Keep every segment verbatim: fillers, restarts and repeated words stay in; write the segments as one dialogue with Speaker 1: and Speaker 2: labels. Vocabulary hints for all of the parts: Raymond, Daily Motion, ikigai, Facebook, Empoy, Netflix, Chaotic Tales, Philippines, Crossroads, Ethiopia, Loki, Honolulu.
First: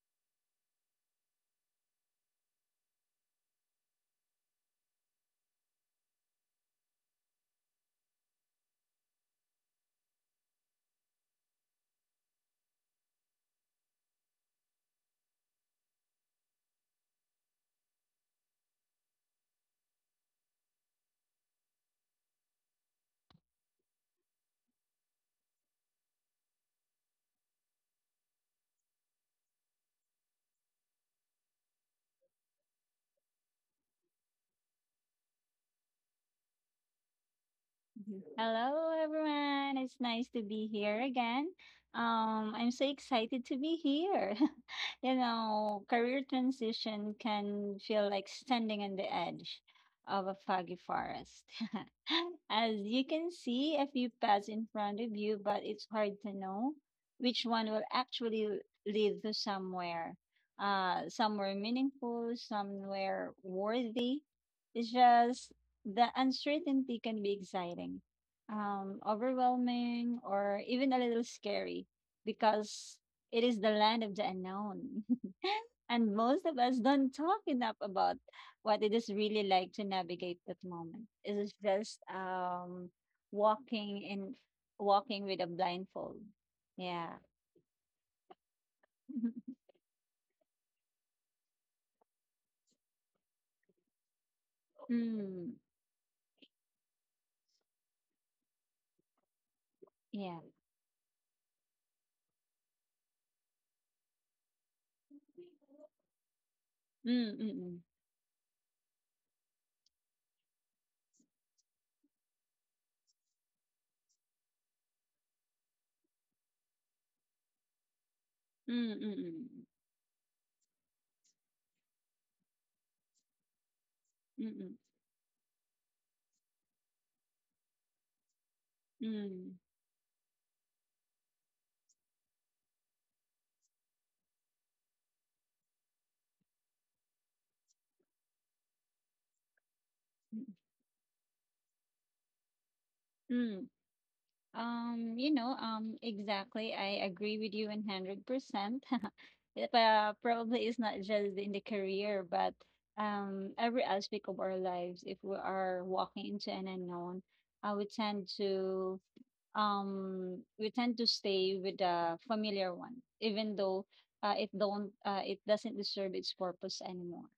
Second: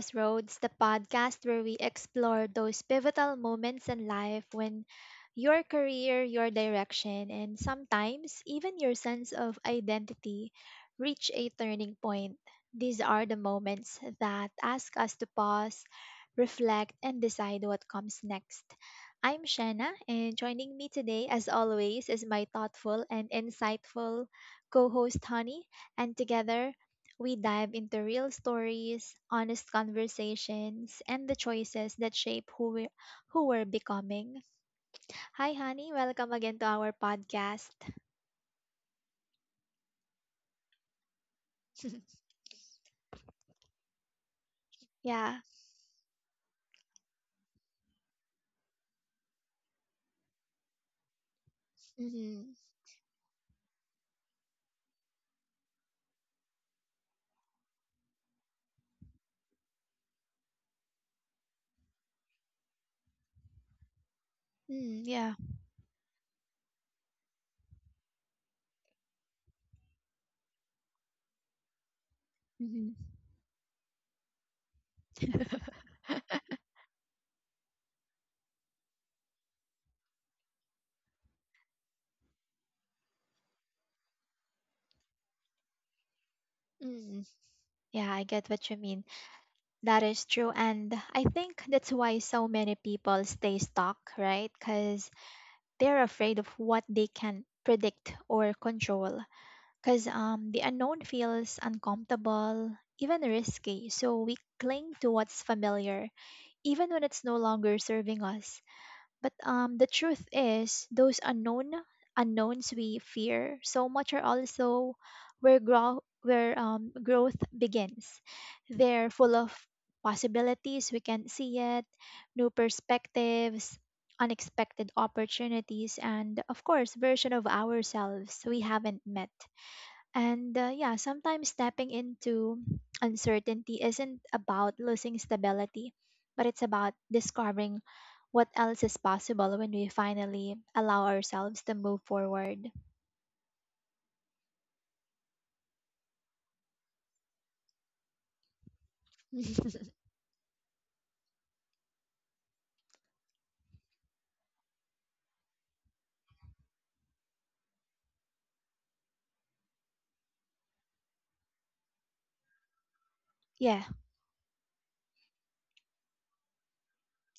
Speaker 1: Crossroads, the podcast where we explore those pivotal moments in life when your career, your direction, and sometimes even your sense of identity reach a turning point. These are the moments that ask us to pause, reflect, and decide what comes next. I'm Shanna, and joining me today, as always, is my thoughtful and insightful co host, Honey, and together we dive into real stories, honest conversations, and the choices that shape who we who we're becoming. Hi, honey. Welcome again to our podcast.
Speaker 2: Hello, everyone. It's nice to be here again. Um, I'm so excited to be here. You
Speaker 1: Yeah.
Speaker 2: know, career transition can feel like standing on the edge of a foggy forest.
Speaker 1: Mm-hmm.
Speaker 2: As you can see, a few paths in front of you, but it's hard to know which one will actually lead to somewhere. Uh, somewhere meaningful, somewhere worthy. It's
Speaker 1: Mm, yeah.
Speaker 2: just the uncertainty can be exciting, um, overwhelming, or even a little scary
Speaker 1: Mm-hmm.
Speaker 2: because it is the land of the unknown. And most of us don't talk enough about what it is really like to navigate that moment. It is just um, walking in walking with a blindfold. Yeah.
Speaker 1: Mm, yeah, I get what you mean. That is true. And I think that's why so many people stay stuck, right? Because
Speaker 2: Mm,
Speaker 1: they're afraid of what they can predict or control. because
Speaker 2: yeah.
Speaker 1: um, the unknown feels uncomfortable, even risky. So we cling to what's familiar, even when it's no
Speaker 2: Mm, mm,
Speaker 1: longer
Speaker 2: mm,
Speaker 1: serving us. But um, the truth is, those unknown unknowns we fear so much are also where grow where um, growth begins.
Speaker 2: mm,
Speaker 1: They're
Speaker 2: mm,
Speaker 1: full of
Speaker 2: mm,
Speaker 1: possibilities we can't see yet, new perspectives.
Speaker 2: mm,
Speaker 1: Unexpected opportunities, and of course, version of ourselves we haven't
Speaker 2: mm,
Speaker 1: met.
Speaker 2: mm,
Speaker 1: And uh, yeah, sometimes stepping into uncertainty isn't about losing stability, but it's about discovering what else is possible when we
Speaker 2: mm,
Speaker 1: finally allow ourselves to move forward.
Speaker 2: mm. Um, you know, um, exactly. I agree with you one hundred percent. It uh, probably is not just in the career, but um, every aspect of our lives. If we are walking into an unknown, uh, we tend to um, we tend to stay with the familiar one, even
Speaker 1: Yeah,
Speaker 2: though uh, it don't uh, it doesn't serve its purpose anymore.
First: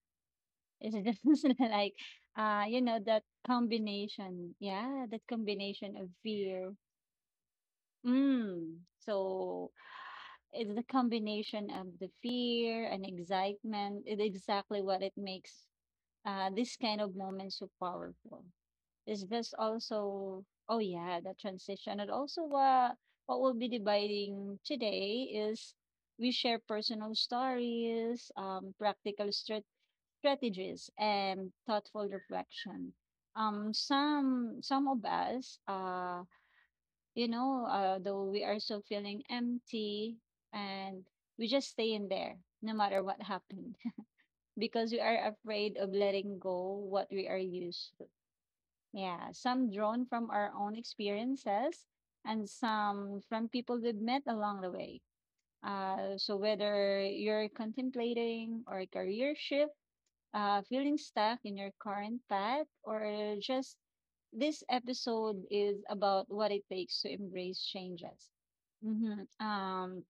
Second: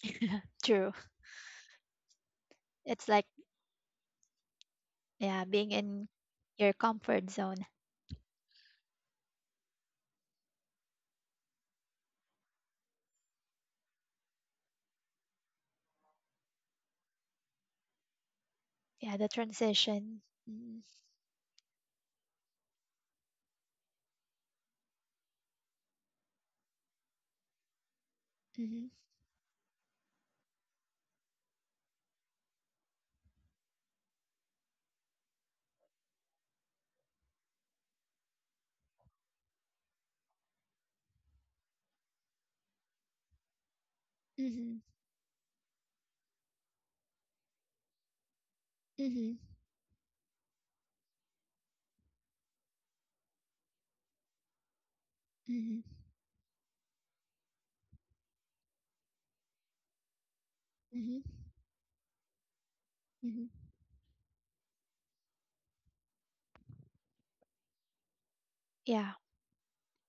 Speaker 1: true.
Speaker 2: It's just like uh, you know,
Speaker 1: It's
Speaker 2: that
Speaker 1: like,
Speaker 2: combination, yeah, that
Speaker 1: yeah, being
Speaker 2: combination
Speaker 1: in
Speaker 2: of fear.
Speaker 1: your comfort zone.
Speaker 2: Mm. So it's the combination of the fear and excitement. It's exactly what it makes uh, this kind of moment so powerful.
Speaker 1: Yeah,
Speaker 2: It's
Speaker 1: the
Speaker 2: just
Speaker 1: transition.
Speaker 2: also, oh
Speaker 1: Mm-hmm.
Speaker 2: yeah, the transition. And also, uh, what we'll be debating today is we share personal stories, um,
Speaker 1: Mm-hmm.
Speaker 2: practical strat- strategies, and thoughtful reflection. Um, some some of us uh you know, uh, though we are so feeling empty and we just stay in there no matter what happened,
Speaker 1: Mm-hmm.
Speaker 2: because we are afraid of letting go what we are used to. Yeah,
Speaker 1: Mm-hmm.
Speaker 2: some drawn from our own experiences and some from people we've met along the way.
Speaker 1: Mm-hmm.
Speaker 2: Uh, so whether you're contemplating or a career shift, uh, feeling
Speaker 1: Mm-hmm.
Speaker 2: stuck in your current path, or
Speaker 1: Mm-hmm.
Speaker 2: just this episode is about what it takes to embrace changes.
Speaker 1: Yeah,
Speaker 2: Mm-hmm. Um,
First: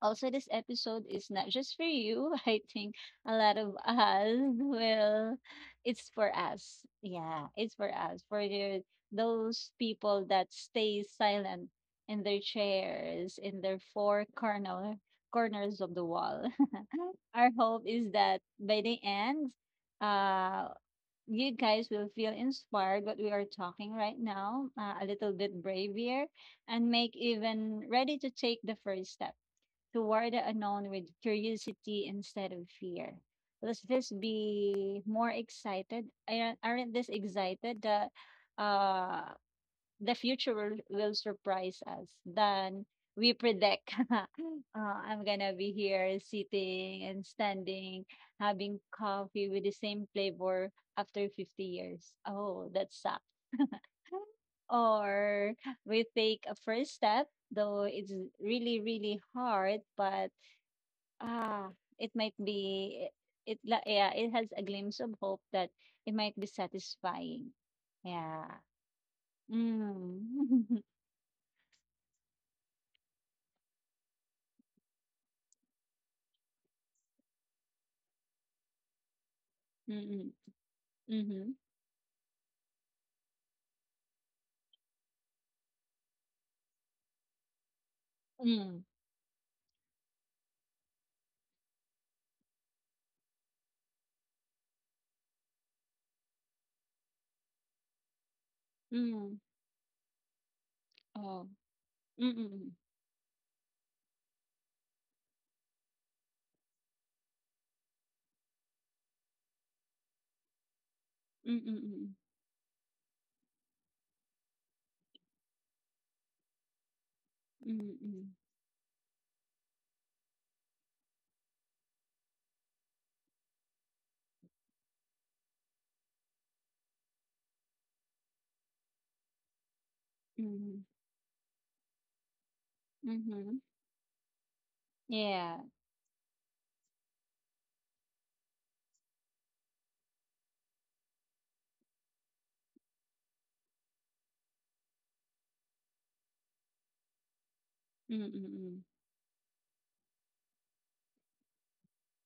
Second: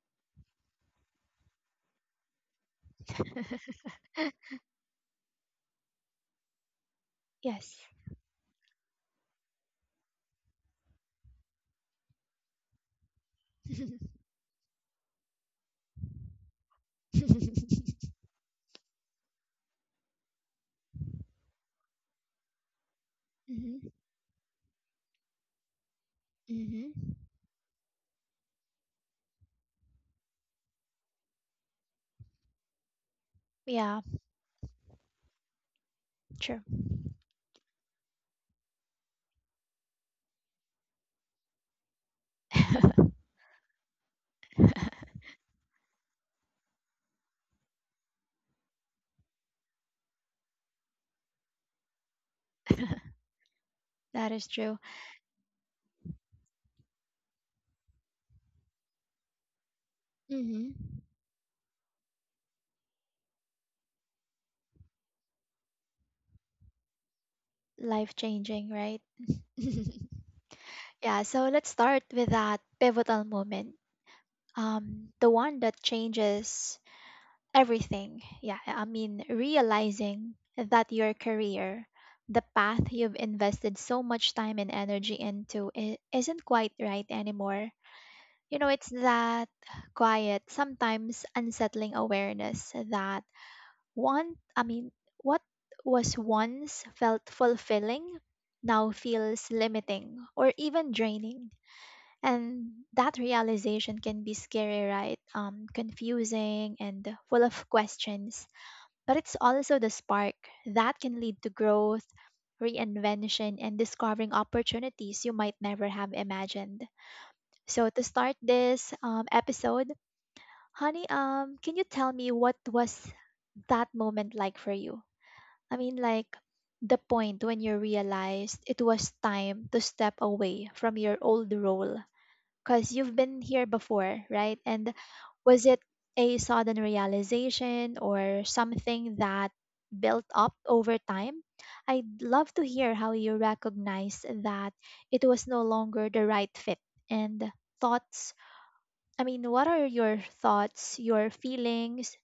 Speaker 2: Also, this episode is not just for you. I think a lot of us will. It's for us. Yeah, it's
Speaker 1: yes.
Speaker 2: for us. For the, those people that stay silent in their chairs, in their four corner corners of the wall. Our hope
Speaker 1: mm-hmm.
Speaker 2: is that by the end, uh, you guys will feel inspired what we are talking right now, uh, a little bit braver, and
Speaker 1: Mm-hmm.
Speaker 2: make even ready to take the first step toward the unknown with curiosity instead of fear. Let's
Speaker 1: Yeah,
Speaker 2: just be more excited. Aren't
Speaker 1: true.
Speaker 2: aren't this excited that uh, the future will, will surprise us than we predict? uh, I'm gonna be here sitting and standing, having coffee with the same flavor after fifty years. Oh, that sucks.
Speaker 1: That is true.
Speaker 2: Or we take a first step, though it's really, really hard, but
Speaker 1: Hmm.
Speaker 2: ah, it might be it la yeah, it has a glimpse of hope that it might be satisfying.
Speaker 1: Life
Speaker 2: Yeah.
Speaker 1: changing, right?
Speaker 2: Mm.
Speaker 1: Yeah, so let's start with that pivotal moment. Um, the one that changes everything. Yeah, I mean,
Speaker 2: Mm-mm.
Speaker 1: realizing that your
Speaker 2: Mhm.
Speaker 1: career, the path you've invested so much time and energy into, I isn't quite right anymore. You know,
Speaker 2: Mm.
Speaker 1: it's that quiet, sometimes unsettling awareness that One, I mean, what was once felt fulfilling now
Speaker 2: Mm.
Speaker 1: feels limiting or even
Speaker 2: Oh.
Speaker 1: draining.
Speaker 2: Mm-mm.
Speaker 1: And that realization can be scary, right? Um, confusing and full of questions. But it's also the spark that can lead to growth,
Speaker 2: Mm-mm.
Speaker 1: reinvention, and discovering opportunities you might never have imagined. So, to
Speaker 2: Mm-mm.
Speaker 1: start this um, episode, honey, um, can you tell me what was that moment like for you? I mean, like the point when you realized it was time to step away
Speaker 2: Mhm.
Speaker 1: from your old role because you've been
Speaker 2: Mhm.
Speaker 1: here before, right? And
Speaker 2: Yeah.
Speaker 1: was it a sudden realization or something that built up over time? I'd love to hear how you recognized that it was no longer the right fit and thoughts.
Speaker 2: Mm-mm.
Speaker 1: I mean, what are your thoughts, your feelings?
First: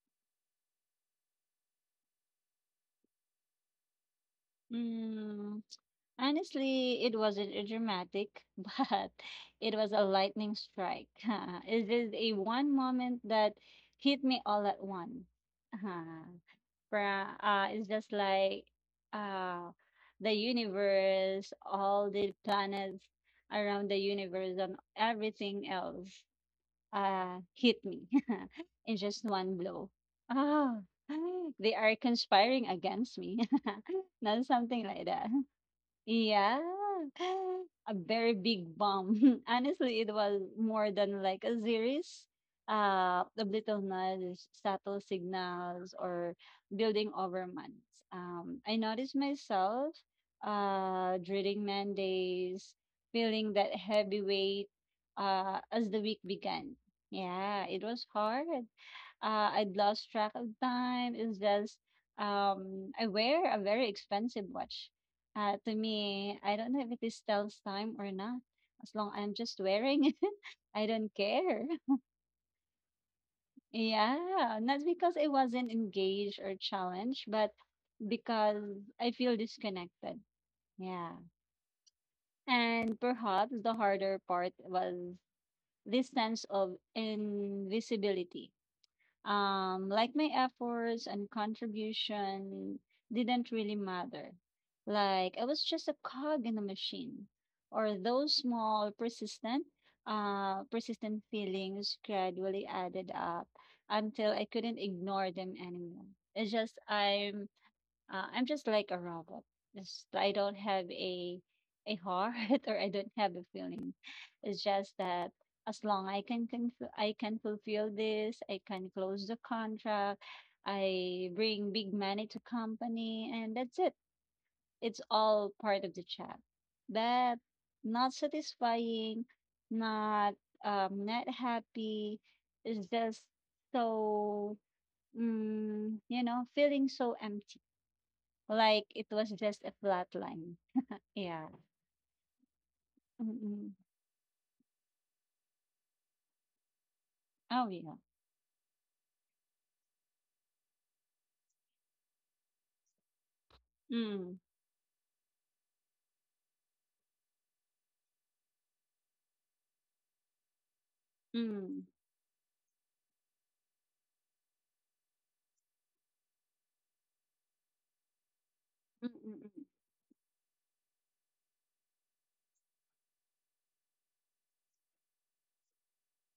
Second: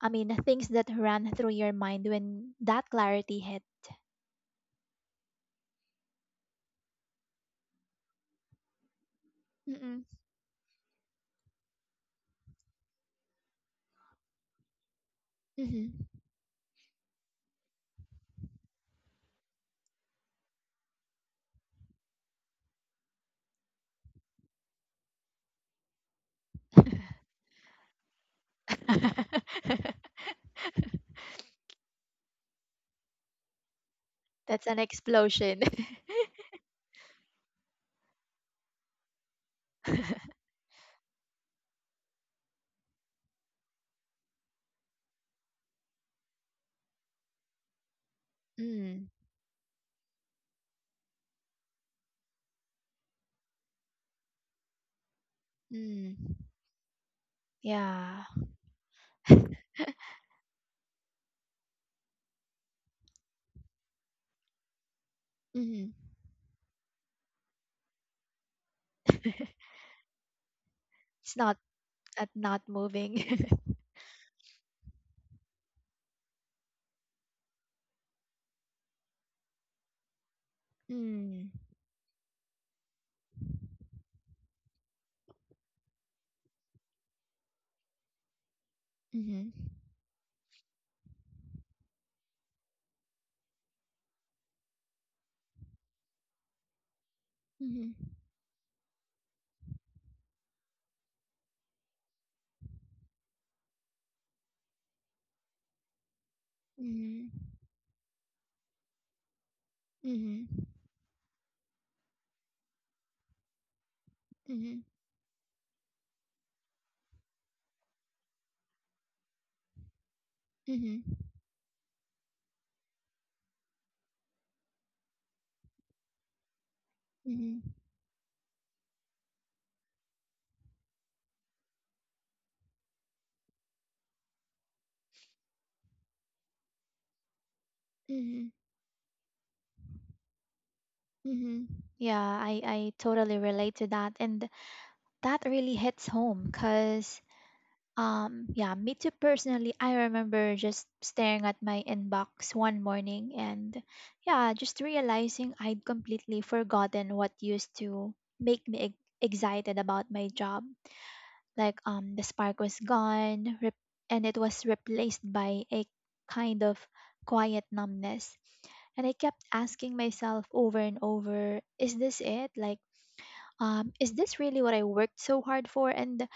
Speaker 1: I mean, things that ran through your mind when that clarity hit?
Speaker 2: Mm. Honestly, it wasn't a dramatic, but it was
Speaker 1: Mm-mm.
Speaker 2: a lightning strike. It is a one moment that hit me all at once.
Speaker 1: Mhm.
Speaker 2: Fra uh, It's just like uh, the universe, all the planets around the universe, and everything else uh, hit me in just one blow. Ah, they are conspiring against me. Not
Speaker 1: That's an
Speaker 2: something like that.
Speaker 1: explosion.
Speaker 2: Yeah. A very big bomb. Honestly, it was more than like a series uh, of little nudges, subtle signals, or building over months. Um, I
Speaker 1: mm.
Speaker 2: noticed myself uh, during Mondays, feeling that heavy weight uh, as the
Speaker 1: Mm.
Speaker 2: week began. Yeah, it was
Speaker 1: Yeah.
Speaker 2: hard, uh, I'd lost track of time. It's just um, I wear a very expensive watch. Uh, to
Speaker 1: Mm.
Speaker 2: me, I don't know if it is tells time or not. As long I'm just wearing it, I don't
Speaker 1: It's not
Speaker 2: care.
Speaker 1: uh, not moving.
Speaker 2: Yeah, not because I wasn't engaged or challenged, but because I feel disconnected. Yeah.
Speaker 1: Mm.
Speaker 2: And perhaps the harder part was this sense of invisibility.
Speaker 1: Mm-hmm.
Speaker 2: Um, like my efforts and contribution didn't really matter. Like I was just a cog in a machine,
Speaker 1: Mm-hmm.
Speaker 2: or those small persistent, uh, persistent feelings gradually added up until I couldn't ignore them anymore. It's just
Speaker 1: Mm-hmm.
Speaker 2: I'm uh, I'm just like a robot. Just I
Speaker 1: Mm-hmm.
Speaker 2: don't have a a heart, or I don't have a feeling. It's
Speaker 1: Mm-hmm.
Speaker 2: just that as long I can conf- I can fulfill this, I can close the contract,
Speaker 1: Mm-hmm.
Speaker 2: I bring big money to company, and that's it. It's all part of the job, but
Speaker 1: Mm-hmm.
Speaker 2: not satisfying, not um, not happy. It's just so mm, you know, feeling so empty
Speaker 1: Mm-hmm.
Speaker 2: like it was just a flat line. Yeah.
Speaker 1: Mm-hmm. Yeah, I, I totally
Speaker 2: Mm.
Speaker 1: relate to that. And that really hits home because
Speaker 2: Oh, yeah.
Speaker 1: Um, yeah, me too personally. I remember just staring at my inbox one morning and
Speaker 2: Mm,
Speaker 1: yeah, just realizing I'd completely forgotten what used to make me ex- excited about my job. Like
Speaker 2: mm,
Speaker 1: um the spark was gone rep- and it was replaced by a kind of quiet numbness. And I kept
Speaker 2: mm,
Speaker 1: asking myself over and over, is this it? Like um is this really what I worked so hard for? And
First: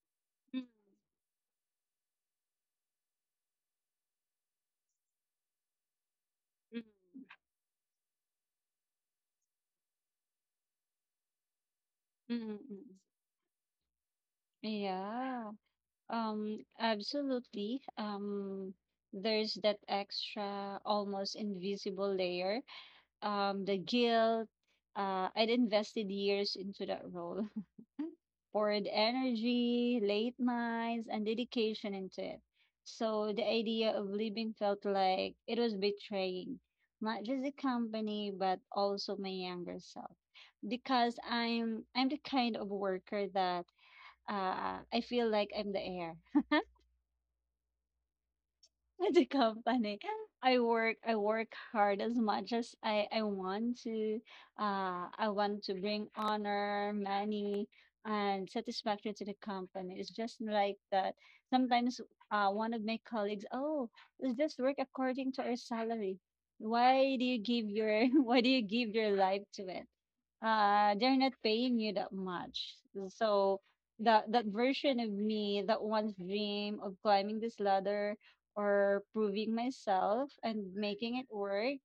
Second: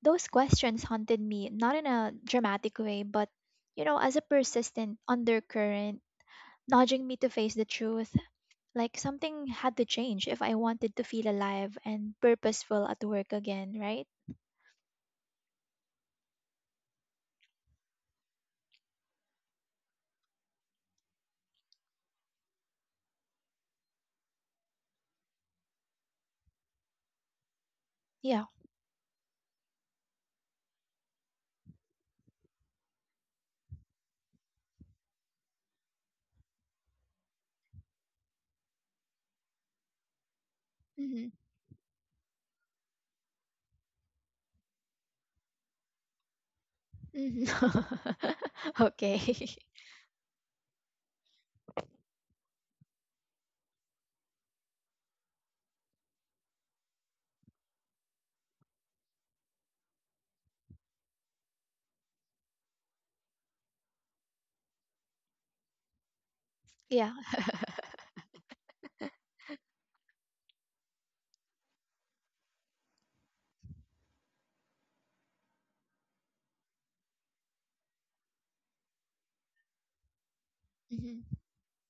Speaker 1: those
Speaker 2: mm, mm,
Speaker 1: questions haunted me, not in a dramatic way, but, you know, as a persistent undercurrent,
Speaker 2: mm,
Speaker 1: nudging me to face the truth. Like something had to change if I wanted to feel alive and
Speaker 2: mm,
Speaker 1: purposeful
Speaker 2: mm.
Speaker 1: at work again, right?
Speaker 2: Yeah, um, absolutely. Um, there's that extra, almost invisible layer. Um, the guilt. Uh, I'd invested years into that role,
Speaker 1: Yeah.
Speaker 2: poured energy, late nights, and dedication into it. So the idea of leaving felt like it was betraying not just the company but also my younger self because
Speaker 1: Hmm.
Speaker 2: I'm I'm the kind of worker that uh, I feel like I'm the heir.
Speaker 1: Hmm. Okay.
Speaker 2: The company. I work I work hard as much as I I want to. Uh, I want to bring honor, money, and satisfaction to the company. It's just like that. Sometimes uh, one of my colleagues, oh, let's just work according to our salary.
Speaker 1: Yeah.
Speaker 2: Why do you give your why do you give your life to it? Uh, they're not paying you that much, so that that version of me that once dream of climbing this ladder or proving myself and making it
Speaker 1: Hmm.
Speaker 2: work,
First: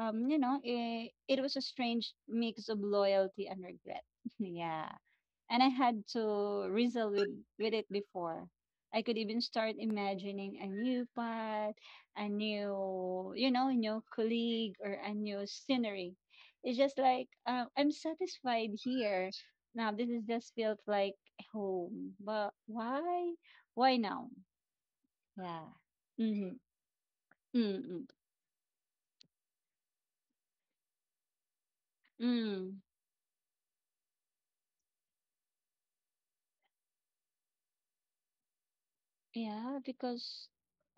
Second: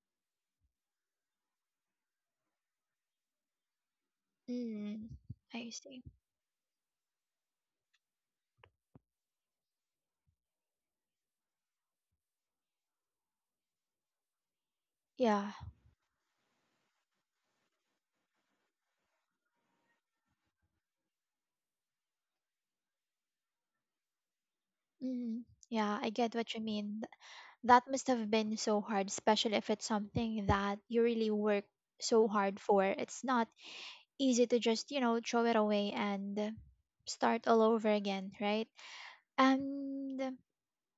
Speaker 2: um you know, it, it was a strange mix of loyalty and regret. Yeah,
Speaker 1: Mm.
Speaker 2: and I
Speaker 1: I see.
Speaker 2: had to wrestle with, with it before. I could even start imagining a new path, a new, you know, new colleague or a new
Speaker 1: Yeah.
Speaker 2: scenery. It's just like uh, I'm satisfied here. Now this is just felt like home, but why? Why now?
Speaker 1: Mhm.
Speaker 2: Yeah.
Speaker 1: Yeah, I get what
Speaker 2: Mm-hmm.
Speaker 1: you mean. Th- That
Speaker 2: Mm-mm.
Speaker 1: must have been so hard, especially if it's something that you really work so hard
Speaker 2: Mm.
Speaker 1: for. It's not easy to just, you know, throw it away and start all over again, right?
Speaker 2: Yeah,
Speaker 1: And
Speaker 2: because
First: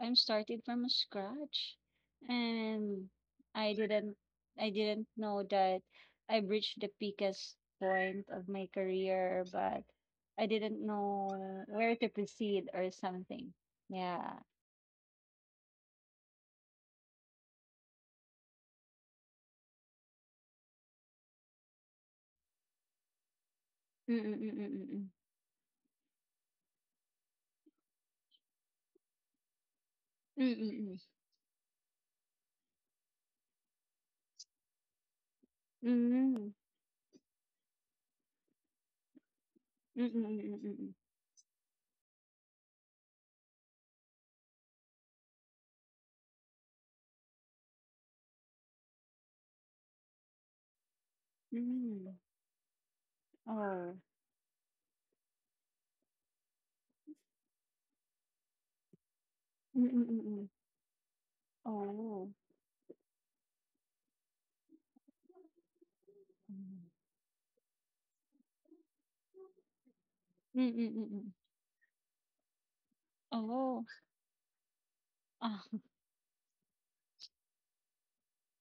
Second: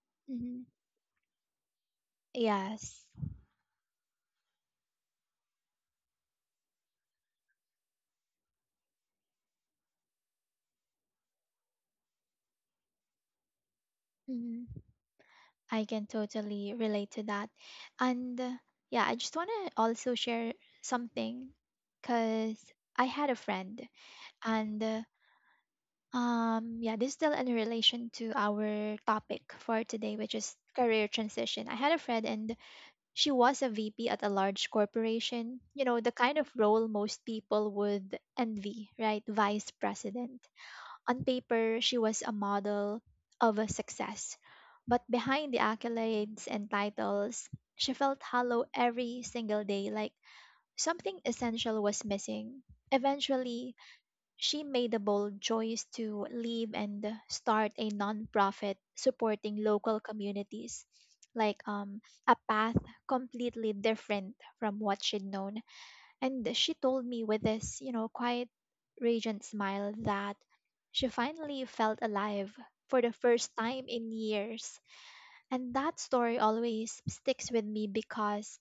Speaker 2: I'm started
Speaker 1: mhm,
Speaker 2: from scratch
Speaker 1: yes,
Speaker 2: and I didn't I didn't know that I've reached the peakest point of my career, but I didn't know where to proceed or something. Yeah.
Speaker 1: mhm, I can totally relate to that. And uh, yeah, I just want to also share something because I had a friend and uh,
Speaker 2: Mm-mm-mm-mm-mm.
Speaker 1: Um, yeah, this is still in relation to our topic for today, which is
Speaker 2: Mm-mm-mm.
Speaker 1: career transition. I had a friend and she was a V P at a large corporation, you know, the kind of
Speaker 2: Mm-mm.
Speaker 1: role most people would envy, right? Vice president.
Speaker 2: Mm-mm-mm-mm-mm.
Speaker 1: On paper, she was a model of a success, but behind the accolades and titles, she felt hollow every single day, like something essential was
Speaker 2: Mm.
Speaker 1: missing. Eventually,
Speaker 2: Oh.
Speaker 1: she made the bold choice to leave and start a nonprofit supporting local
Speaker 2: Mm-mm-mm-mm.
Speaker 1: communities, like um,
Speaker 2: Oh.
Speaker 1: a path completely different from what she'd known. And she told me with this, you know, quiet, radiant smile that she
Speaker 2: Mm-mm-mm-mm.
Speaker 1: finally felt alive for the first time
Speaker 2: Oh.
Speaker 1: in years.
Speaker 2: Ah.
Speaker 1: And that story always sticks with me because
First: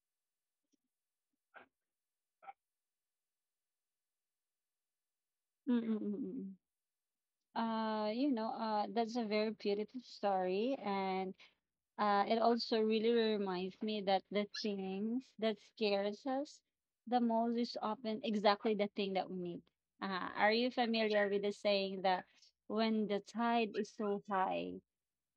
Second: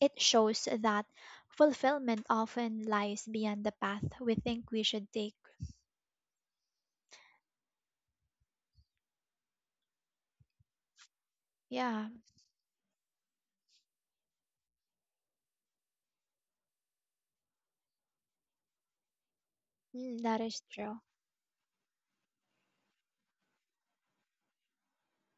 Speaker 1: it shows that fulfillment often lies beyond the path we think we should take.
Speaker 2: Mm-mm-mm-mm. Uh you know, uh that's a very beautiful story, and
Speaker 1: Yeah.
Speaker 2: uh it also really reminds me that the things that scares us the most is often exactly the thing that we need.
Speaker 1: Mm,
Speaker 2: Uh,
Speaker 1: that
Speaker 2: are
Speaker 1: is
Speaker 2: you
Speaker 1: true.
Speaker 2: familiar with the saying that when the tide is so high,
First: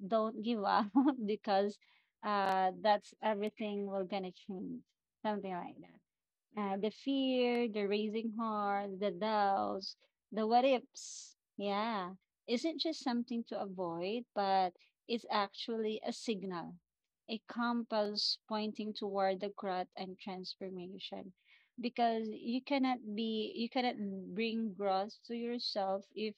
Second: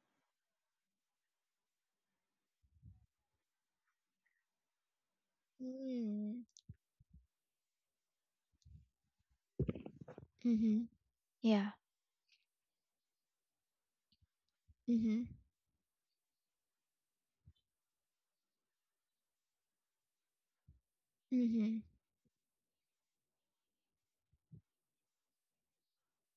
Speaker 2: don't give up, because uh that's everything we're gonna change, something like that?
Speaker 1: Mm.
Speaker 2: Uh, the fear, the raising heart, the doubts, the what
Speaker 1: Mm-hmm.
Speaker 2: ifs.
Speaker 1: Yeah.
Speaker 2: Yeah. Isn't just something to avoid, but it's
Speaker 1: Mm-hmm.
Speaker 2: actually a signal, a compass pointing toward the growth and transformation.
Speaker 1: Mm-hmm.
Speaker 2: Because you cannot be, you cannot bring growth to yourself if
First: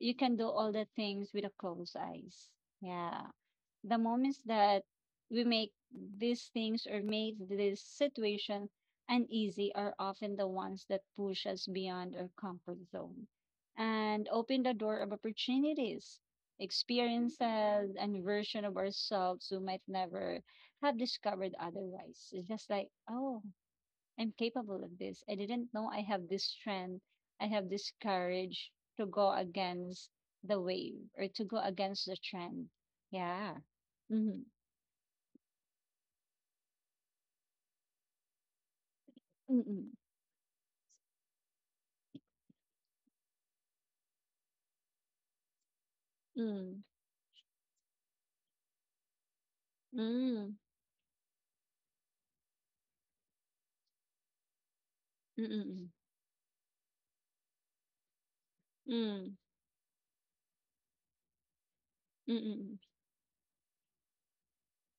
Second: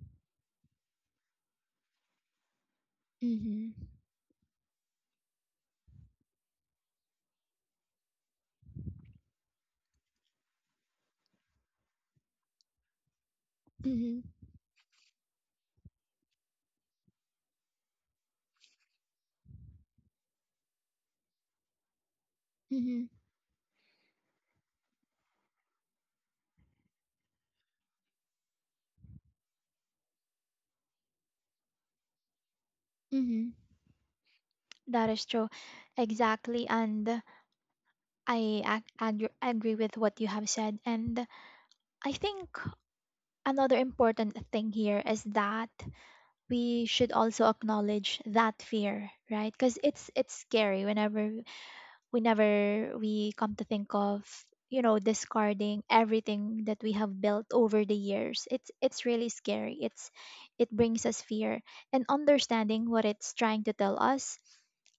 Speaker 2: you can do all the things with a closed eyes. Yeah,
Speaker 1: Mm-hmm.
Speaker 2: the moments that we make these things or make this situation uneasy are often the ones that push us beyond our comfort zone
Speaker 1: Mm-hmm.
Speaker 2: and open the door of opportunities, experiences, and version of ourselves who might never have discovered otherwise. It's just like,
Speaker 1: Mm-hmm.
Speaker 2: oh, I'm capable of this. I didn't know I have this strength. I have this courage to go against the wave or to go against the trend.
Speaker 1: Mm-hmm.
Speaker 2: Yeah. Mm-hmm.
Speaker 1: That is true. Exactly. And I ac- and agree
Speaker 2: Mm-mm.
Speaker 1: with what you have said. And I think another important thing here is that
Speaker 2: Mm.
Speaker 1: we should also acknowledge that fear, right? Because it's it's
Speaker 2: Mm.
Speaker 1: scary whenever whenever we come to think of, you know, discarding
Speaker 2: Mm-mm.
Speaker 1: everything that we have built over the years. It's it's really
Speaker 2: Mm.
Speaker 1: scary. It's it brings us fear, and
Speaker 2: Mm-mm.
Speaker 1: understanding what it's trying to tell us,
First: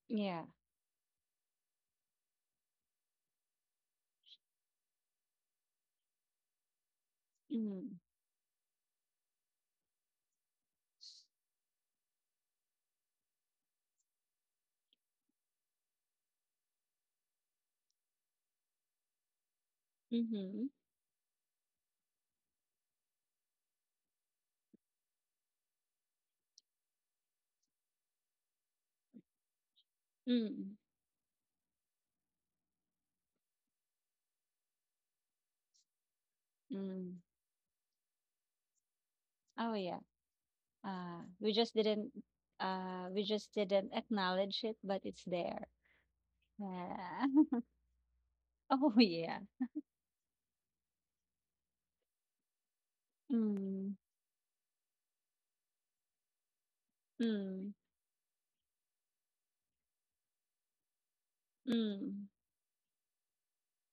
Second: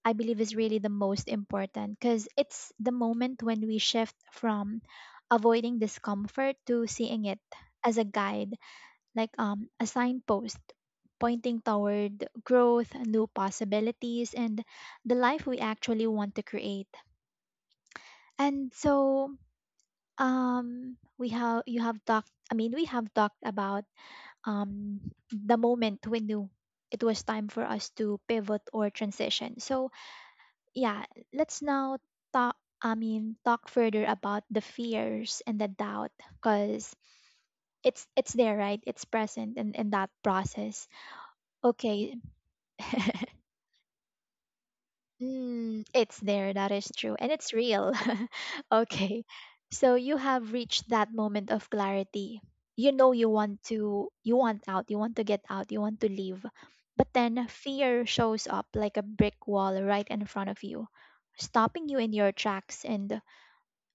Speaker 1: I believe,
Speaker 2: Yeah.
Speaker 1: is really the most important, because it's the moment when we shift from avoiding discomfort to seeing it as
Speaker 2: Mm.
Speaker 1: a guide, like um a signpost pointing toward growth, new possibilities, and the life we actually want to create. and so
Speaker 2: Mm-hmm.
Speaker 1: um we have you have talked I mean we have talked about um the moment we knew it was time for us to pivot or transition. So
Speaker 2: Mm.
Speaker 1: yeah, let's now talk I mean talk further about the fears and the doubt, because
Speaker 2: Mm.
Speaker 1: it's it's there, right? It's present in,
Speaker 2: Oh
Speaker 1: in
Speaker 2: yeah.
Speaker 1: that process.
Speaker 2: Uh, we just didn't
Speaker 1: Okay.
Speaker 2: uh we just didn't acknowledge it, but it's there.
Speaker 1: Mm, it's there, that is true,
Speaker 2: Yeah.
Speaker 1: and it's real.
Speaker 2: Oh
Speaker 1: Okay,
Speaker 2: yeah.
Speaker 1: so you have reached that moment of clarity. You know you want
Speaker 2: Mm.
Speaker 1: to, you want out, you want to get out, you want to leave, but then
Speaker 2: Mm.
Speaker 1: fear shows up like a brick wall right in front of you, stopping you in
Speaker 2: Mm.
Speaker 1: your tracks, and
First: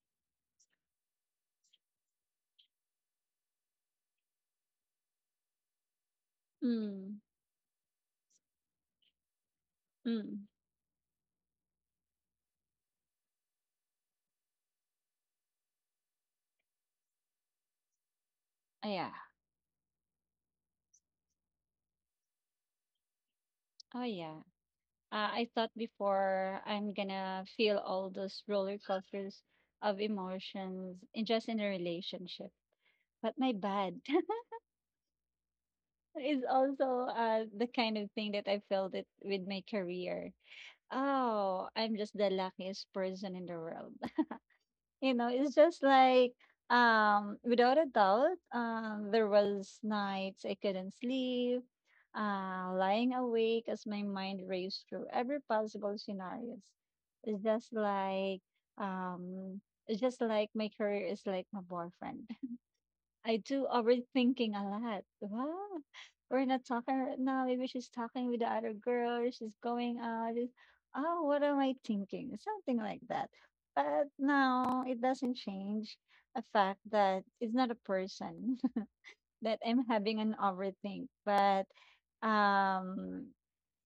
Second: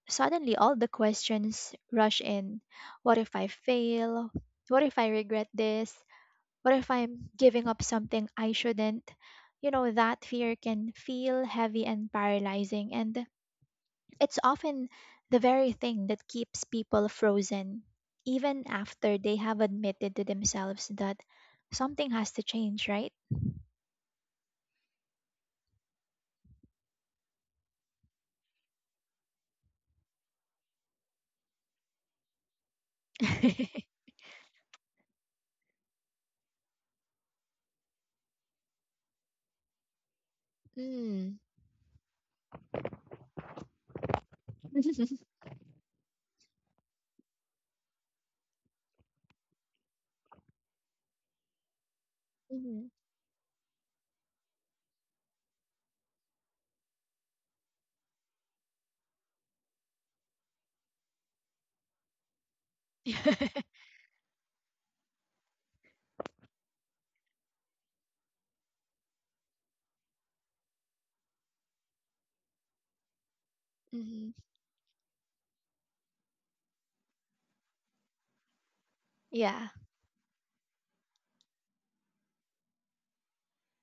Speaker 1: suddenly all the questions rush in. What if I fail? What if I regret this? What if
Speaker 2: Mm.
Speaker 1: I'm giving up something I shouldn't? You know, that
Speaker 2: Mm.
Speaker 1: fear can feel heavy and paralyzing, and it's often the very thing that keeps people frozen, even
Speaker 2: Oh yeah.
Speaker 1: after they have admitted to themselves that something has to change, right?
Speaker 2: Oh yeah. Uh, I thought before I'm gonna feel all those roller coasters of emotions in just in a relationship. But my
Speaker 1: Mm.
Speaker 2: bad is also uh the kind of thing that I felt it with my career. Oh, I'm just the luckiest person in the world. You know, it's just like, um, without a doubt, um, there was nights I couldn't sleep, uh,
Speaker 1: Hmm.
Speaker 2: lying awake as my mind raced through every possible scenarios. It's just like, um, it's just like my career is like my boyfriend. I do overthinking a lot. Wow, we're not talking right now. Maybe she's talking with the other girl. She's going out. She's- oh, what am I thinking? Something like that. But
Speaker 1: Hmm.
Speaker 2: no, it doesn't change the fact that it's not a person that
Speaker 1: Yeah.
Speaker 2: I'm having an overthink. But um,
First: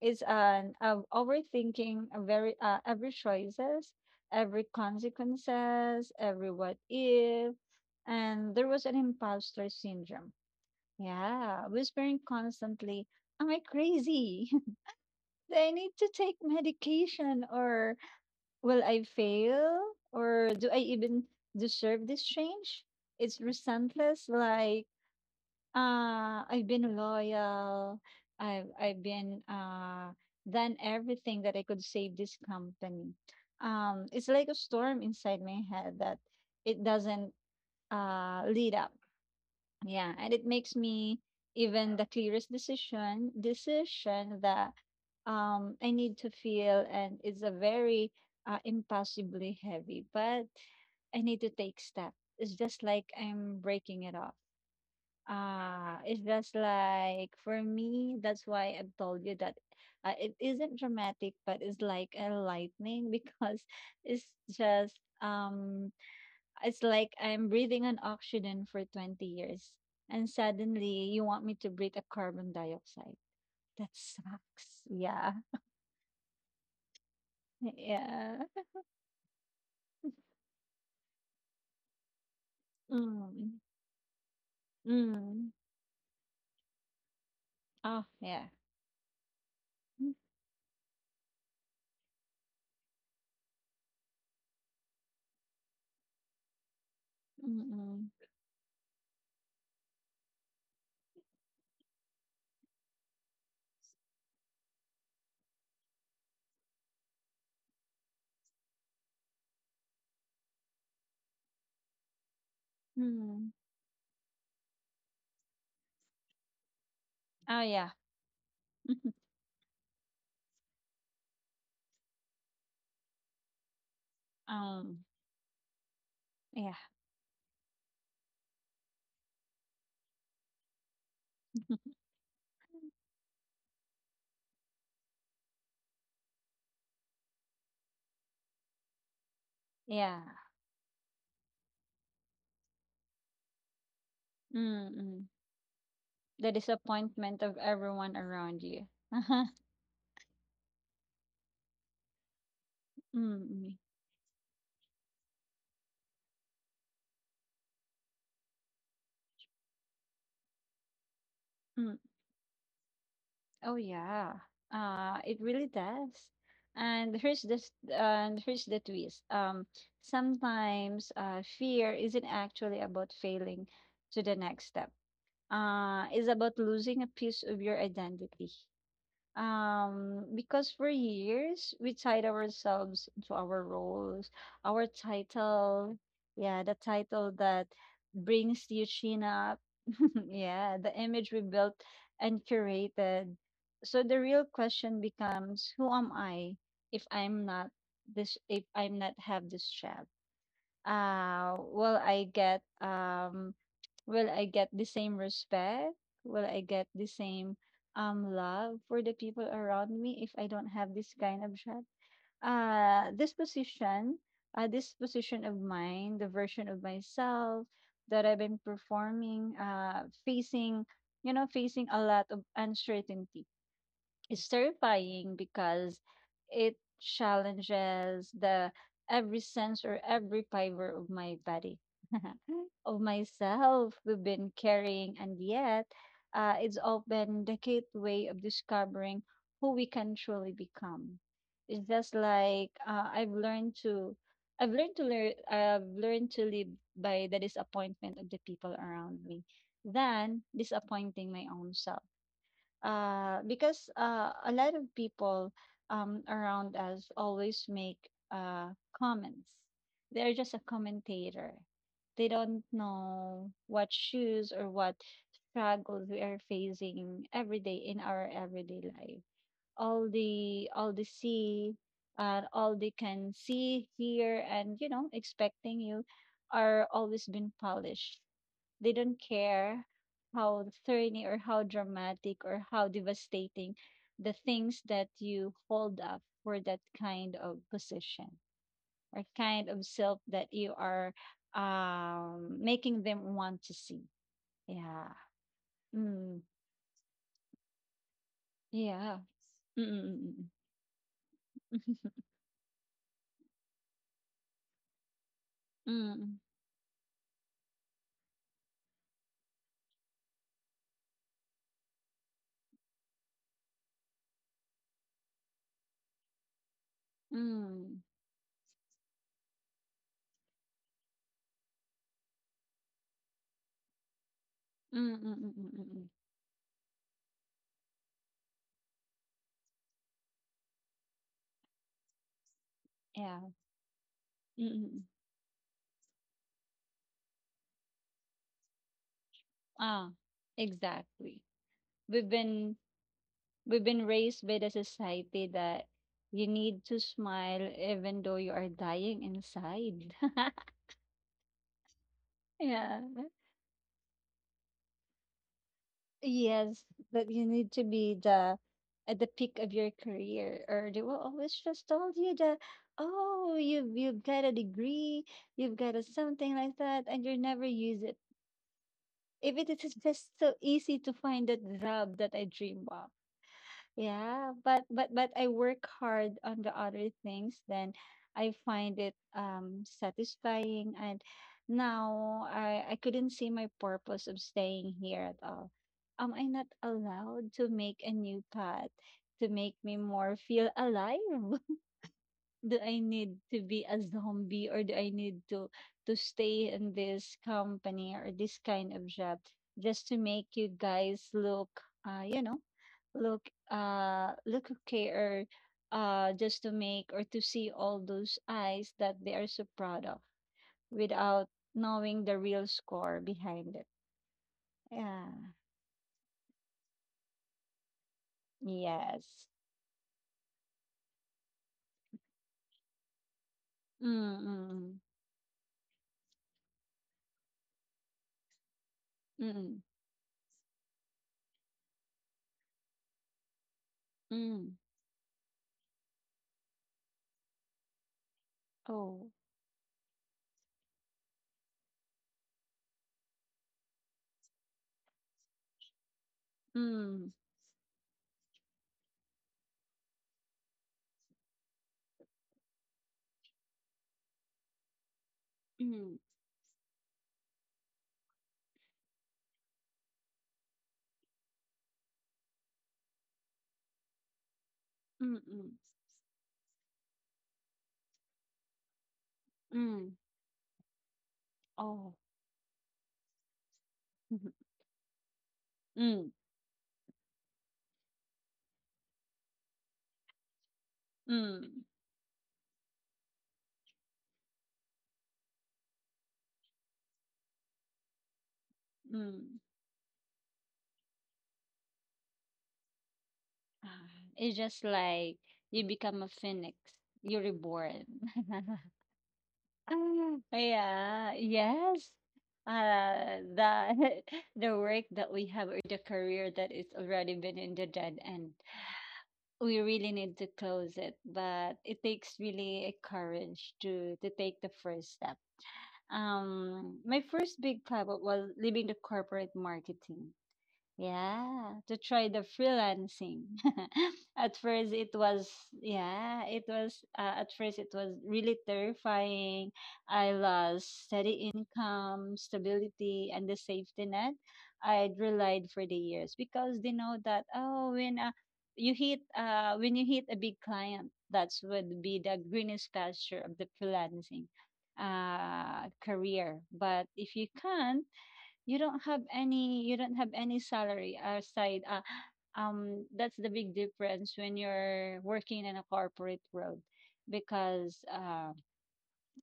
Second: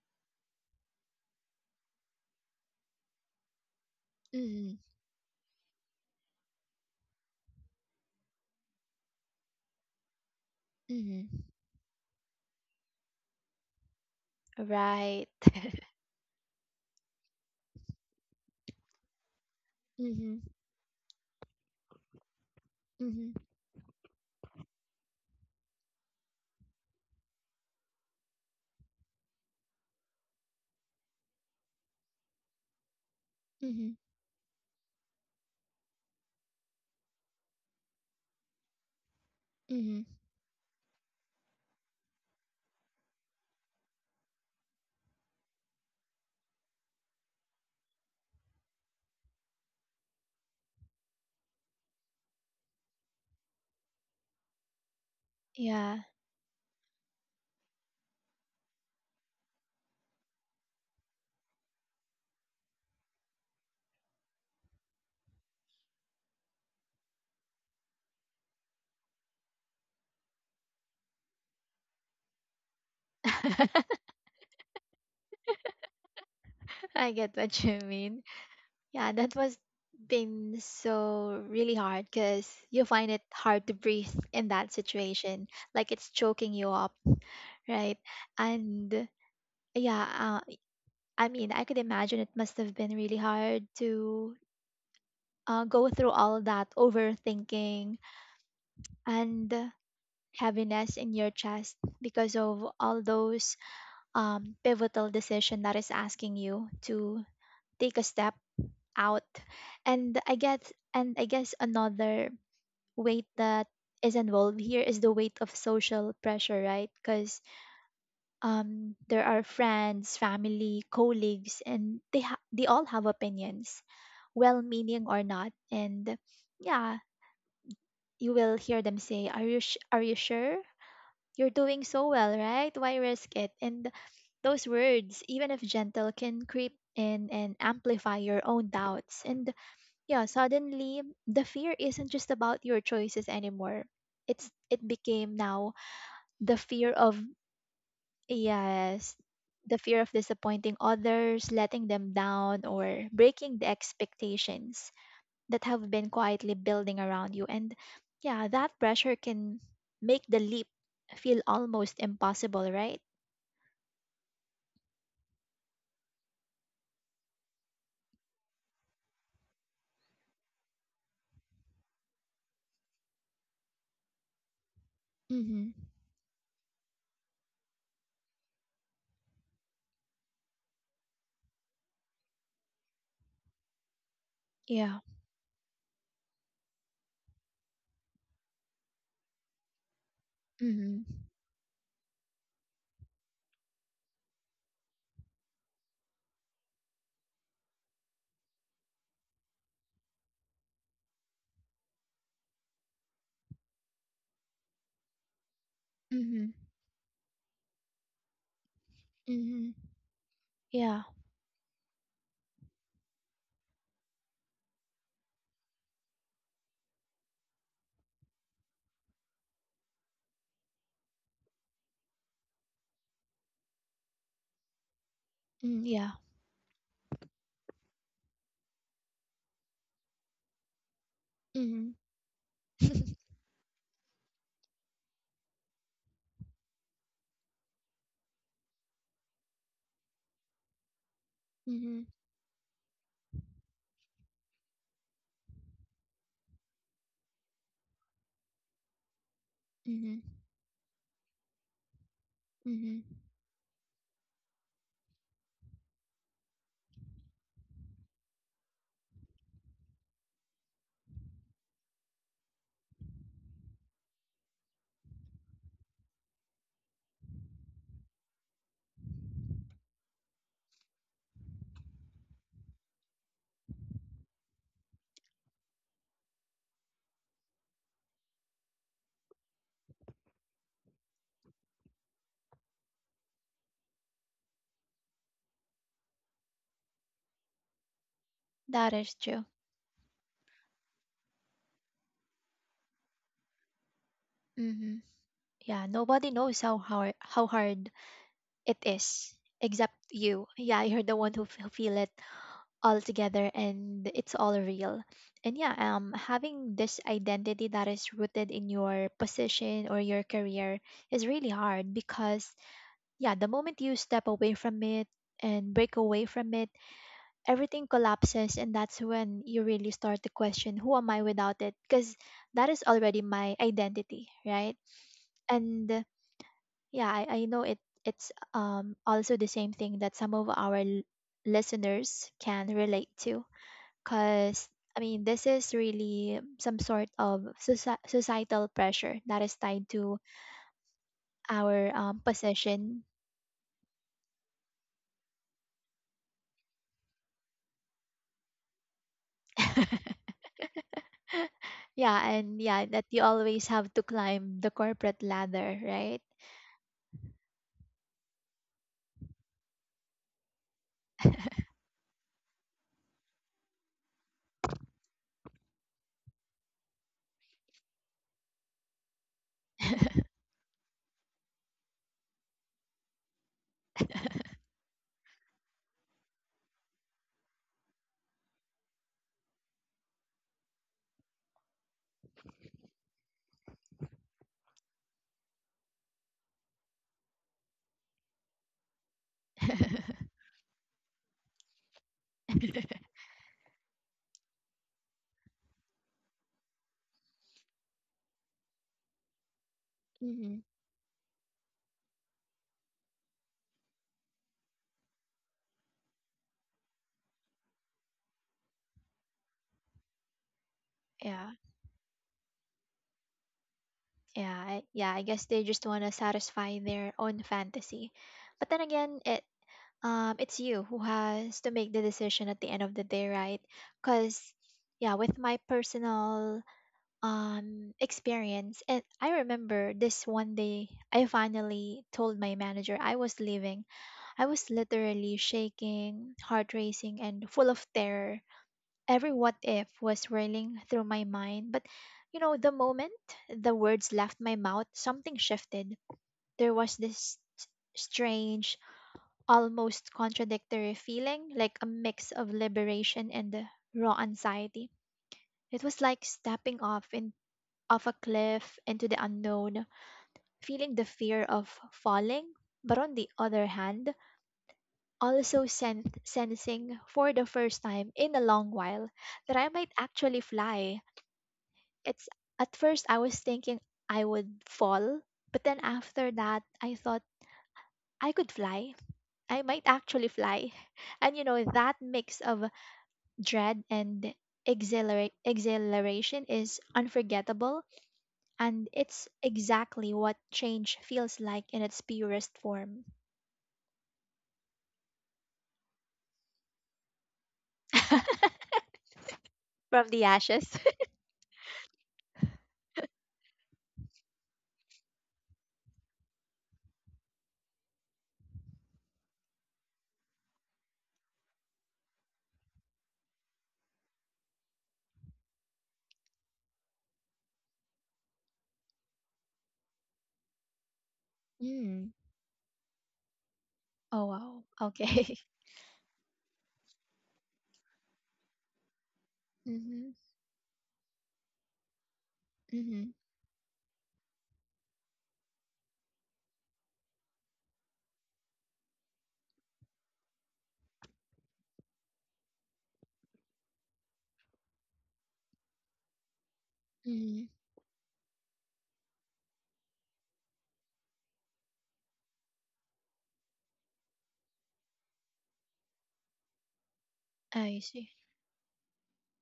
Speaker 2: is an of overthinking a very uh, every choices, every
Speaker 1: Hmm.
Speaker 2: consequences, every what if, and there was an imposter syndrome.
Speaker 1: Hmm.
Speaker 2: Yeah, whispering constantly, "Am I crazy?
Speaker 1: Right.
Speaker 2: Do I need to take medication, or will I fail,
Speaker 1: Hmm.
Speaker 2: or do I even deserve this change?"
Speaker 1: Hmm.
Speaker 2: It's resentless, like uh, I've been loyal. I've I've been uh done everything that I could save this company.
Speaker 1: Hmm.
Speaker 2: Um, it's like a storm inside my head that it doesn't uh lead up.
Speaker 1: Hmm.
Speaker 2: Yeah, and it makes me even the clearest decision decision that um I need to feel, and it's a very uh, impossibly heavy, but I need to take step. It's just like I'm breaking it up.
Speaker 1: Yeah,
Speaker 2: Ah, it's just like for me, that's why I've told you that uh, it isn't dramatic, but it's like a lightning because it's just um it's like I'm breathing on oxygen for twenty years and suddenly you want me to breathe a carbon dioxide. That sucks. Yeah.
Speaker 1: I get what you mean.
Speaker 2: Yeah.
Speaker 1: Yeah, that was been so really hard because you find it
Speaker 2: Mm.
Speaker 1: hard to breathe in that situation.
Speaker 2: Mm.
Speaker 1: Like it's choking you up, right?
Speaker 2: Oh, yeah.
Speaker 1: And yeah,
Speaker 2: Mm.
Speaker 1: uh, I mean, I could imagine it must have been really hard to uh, go through all that overthinking
Speaker 2: Mm.
Speaker 1: and heaviness in your chest because of all those um, pivotal decision that is asking you to take a step out. And I guess, and I guess another
Speaker 2: Mm.
Speaker 1: weight
Speaker 2: Mm.
Speaker 1: that is involved here is the weight of social pressure, right? Because
Speaker 2: Oh, yeah.
Speaker 1: um, there are friends, family, colleagues, and they ha- they all have opinions,
Speaker 2: Um,
Speaker 1: well-meaning or not. And
Speaker 2: yeah.
Speaker 1: yeah, you will hear them say, "Are you sh- are you sure? You're doing so well, right? Why risk it?" And those words, even if gentle, can creep in and amplify your own doubts. And
Speaker 2: Yeah.
Speaker 1: yeah, suddenly the fear isn't just about your choices anymore. it's it
Speaker 2: Mm,
Speaker 1: became now
Speaker 2: the
Speaker 1: the fear of,
Speaker 2: disappointment of everyone around you.
Speaker 1: yes, the fear of disappointing others, letting them down, or breaking the
Speaker 2: Mm,
Speaker 1: expectations that have been quietly building around you. And yeah, that pressure can make the leap feel
Speaker 2: mm.
Speaker 1: almost impossible, right?
Speaker 2: Oh yeah. Uh, it really does. And here's this, and here's the twist. Um, sometimes uh, fear isn't actually about failing to the next step.
Speaker 1: Mm-hmm.
Speaker 2: Uh, it's about losing a piece of your identity. Um, because for years we tied ourselves to our roles, our
Speaker 1: Yeah.
Speaker 2: title, yeah, the title that brings you chin up, yeah, the
Speaker 1: Mm-hmm.
Speaker 2: image we built and curated. So the real question becomes, who am I if I'm not this, if I'm not have this job? Uh, will I get um Will I get the same respect? Will
Speaker 1: Mm-hmm.
Speaker 2: I get the same um love for the people
Speaker 1: Mm-hmm.
Speaker 2: around me if I don't have
Speaker 1: Yeah.
Speaker 2: this kind of job? Uh this position, uh this position of mine, the version of myself that I've been performing, uh facing, you know, facing a lot of uncertainty. It's terrifying
Speaker 1: Mm,
Speaker 2: because
Speaker 1: yeah.
Speaker 2: it challenges the every sense or every fiber of my body,
Speaker 1: Mm-hmm.
Speaker 2: of myself we've been carrying, and yet uh, it's often the gateway of discovering who we can truly become. It's
Speaker 1: Mm-hmm.
Speaker 2: just like uh, I've learned to. I've learned to learn. I've learned to live by the disappointment of the people around me,
Speaker 1: Mm-hmm.
Speaker 2: than disappointing my own self
Speaker 1: Mm-hmm.
Speaker 2: uh, because uh, a lot of people um, around us always make uh, comments. They're just a commentator. They don't know what shoes or what struggles we are facing every day in our everyday life. All the all the see, uh, all they can see, hear, and you know, expecting you are always been polished. They don't care how thorny or how dramatic or how devastating the things that you hold up for that kind of position
Speaker 1: That is
Speaker 2: or
Speaker 1: true.
Speaker 2: kind of self that you are um, making them want to see.
Speaker 1: Hmm.
Speaker 2: Yeah.
Speaker 1: Yeah, nobody
Speaker 2: Mm.
Speaker 1: knows how hard how hard it
Speaker 2: Yeah.
Speaker 1: is except you.
Speaker 2: Mm-mm.
Speaker 1: Yeah, you're the one who f- who feel it all together and it's all real. And yeah, um,
Speaker 2: Mm,
Speaker 1: having this identity that is rooted in your position or your career is really hard because yeah, the moment you step away from it and break away from it,
Speaker 2: mm,
Speaker 1: everything
Speaker 2: mm,
Speaker 1: collapses, and that's when you really start to question, who am I without it, because that is already my identity, right?
Speaker 2: mm, mm, mm, mm,
Speaker 1: And
Speaker 2: mm.
Speaker 1: yeah, I, I know it. It's um, also the same thing that some of our l- listeners can relate to,
Speaker 2: Yeah. Mm,
Speaker 1: because
Speaker 2: mm, mm.
Speaker 1: I mean this is really some sort of soci- societal pressure that is tied
Speaker 2: Ah,
Speaker 1: to
Speaker 2: exactly.
Speaker 1: our um,
Speaker 2: We've been
Speaker 1: position.
Speaker 2: We've been raised by the society that you need to smile even though you are dying inside.
Speaker 1: Yeah, and yeah,
Speaker 2: Yeah.
Speaker 1: that you always have to climb the corporate ladder, right?
Speaker 2: Yes, that you need to be the at the peak of your career, or they will always just told you that, oh, you you've got a degree, you've got a something like that, and you never use it. If it is just so easy to find that job that I dream of. Yeah, but but but I work hard on the other things, then I find it um satisfying, and now I I couldn't see my purpose of staying here at all. Am I not allowed to make a new path to make me more feel alive? Do I need to be a zombie or do I need to to stay in this company or this kind of job just to make
Speaker 1: Hmm.
Speaker 2: you guys look uh you know look uh look okay, or uh just to make or to see all those eyes that they are so proud of without
Speaker 1: Yeah,
Speaker 2: knowing the real score behind it.
Speaker 1: yeah, I- yeah. I
Speaker 2: Yeah,
Speaker 1: guess they just want to satisfy their own fantasy, but then again, it
Speaker 2: yes.
Speaker 1: um, it's you who has to make the decision at the end of the day, right? Because,
Speaker 2: Mm,
Speaker 1: yeah, with my personal um, experience, and I
Speaker 2: mm,
Speaker 1: remember this one day, I finally told my manager I was leaving.
Speaker 2: mm,
Speaker 1: I
Speaker 2: mm,
Speaker 1: was
Speaker 2: mm.
Speaker 1: literally shaking, heart racing, and full of terror.
Speaker 2: Oh.
Speaker 1: Every what if was swirling through my mind. But, you know, the moment the words left my mouth, something shifted. There was
Speaker 2: Mm,
Speaker 1: this strange, almost contradictory feeling, like a mix of liberation and uh, raw anxiety. It was
Speaker 2: mm,
Speaker 1: like stepping off in off a cliff into the unknown, feeling the fear of falling, but on the other hand,
Speaker 2: mm,
Speaker 1: also
Speaker 2: mm,
Speaker 1: sen- sensing for the first time in a long while that I might
Speaker 2: mm.
Speaker 1: actually fly.
Speaker 2: Oh.
Speaker 1: It's, at first I was thinking I
Speaker 2: Mhm.
Speaker 1: would fall, but then after
Speaker 2: Mm,
Speaker 1: that I thought I could fly. I might actually fly. And you know,
Speaker 2: mm,
Speaker 1: that mix of dread and exhilara- exhilaration is unforgettable, and it's
Speaker 2: mm.
Speaker 1: exactly what change feels like in its purest form.
Speaker 2: Ah, it's just like you become a phoenix, you're reborn.
Speaker 1: From the
Speaker 2: Ah,
Speaker 1: ashes.
Speaker 2: yeah, yes. Uh, the the work that we have or the career that is already been in the dead end, we really need to close it. But it takes really a courage to to take the first step. Um, my first big pivot was leaving the corporate marketing. Yeah, to
Speaker 1: Mm.
Speaker 2: try the freelancing.
Speaker 1: Oh
Speaker 2: At
Speaker 1: wow.
Speaker 2: first it
Speaker 1: Okay.
Speaker 2: was yeah, it was uh, at first it was really terrifying.
Speaker 1: Mm-hmm.
Speaker 2: I lost steady income,
Speaker 1: Mm-hmm.
Speaker 2: stability and the safety net I'd relied for the years, because they know that oh when uh, you hit uh when you hit a big client, that's would be the greenest pasture of the freelancing uh career. But if
Speaker 1: Mm-hmm.
Speaker 2: you can't, you don't have any you don't have any salary aside, uh, um that's the big difference when you're working in a corporate world
Speaker 1: I
Speaker 2: because
Speaker 1: see.
Speaker 2: uh,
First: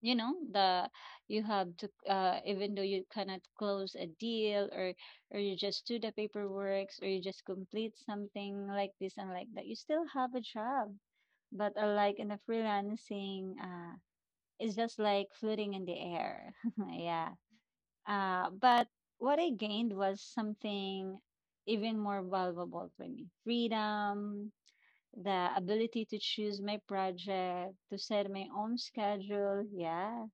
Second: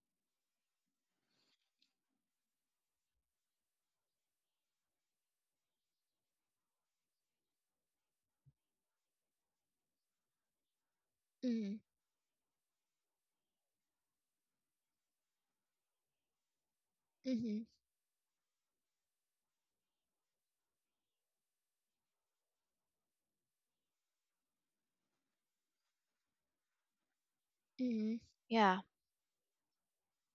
Speaker 2: you know, the you have to uh, even though you cannot close a deal or or you just do the paperwork or you just complete something like this and like that, you still have a job, but
Speaker 1: Mm.
Speaker 2: unlike in the freelancing, uh it's just like floating in the air. Yeah.
Speaker 1: Mm-hmm.
Speaker 2: Uh, but what I gained was something even more valuable for me: freedom, the ability to choose my project, to
Speaker 1: Mm-hmm.
Speaker 2: set my own
Speaker 1: Yeah.
Speaker 2: schedule, yeah,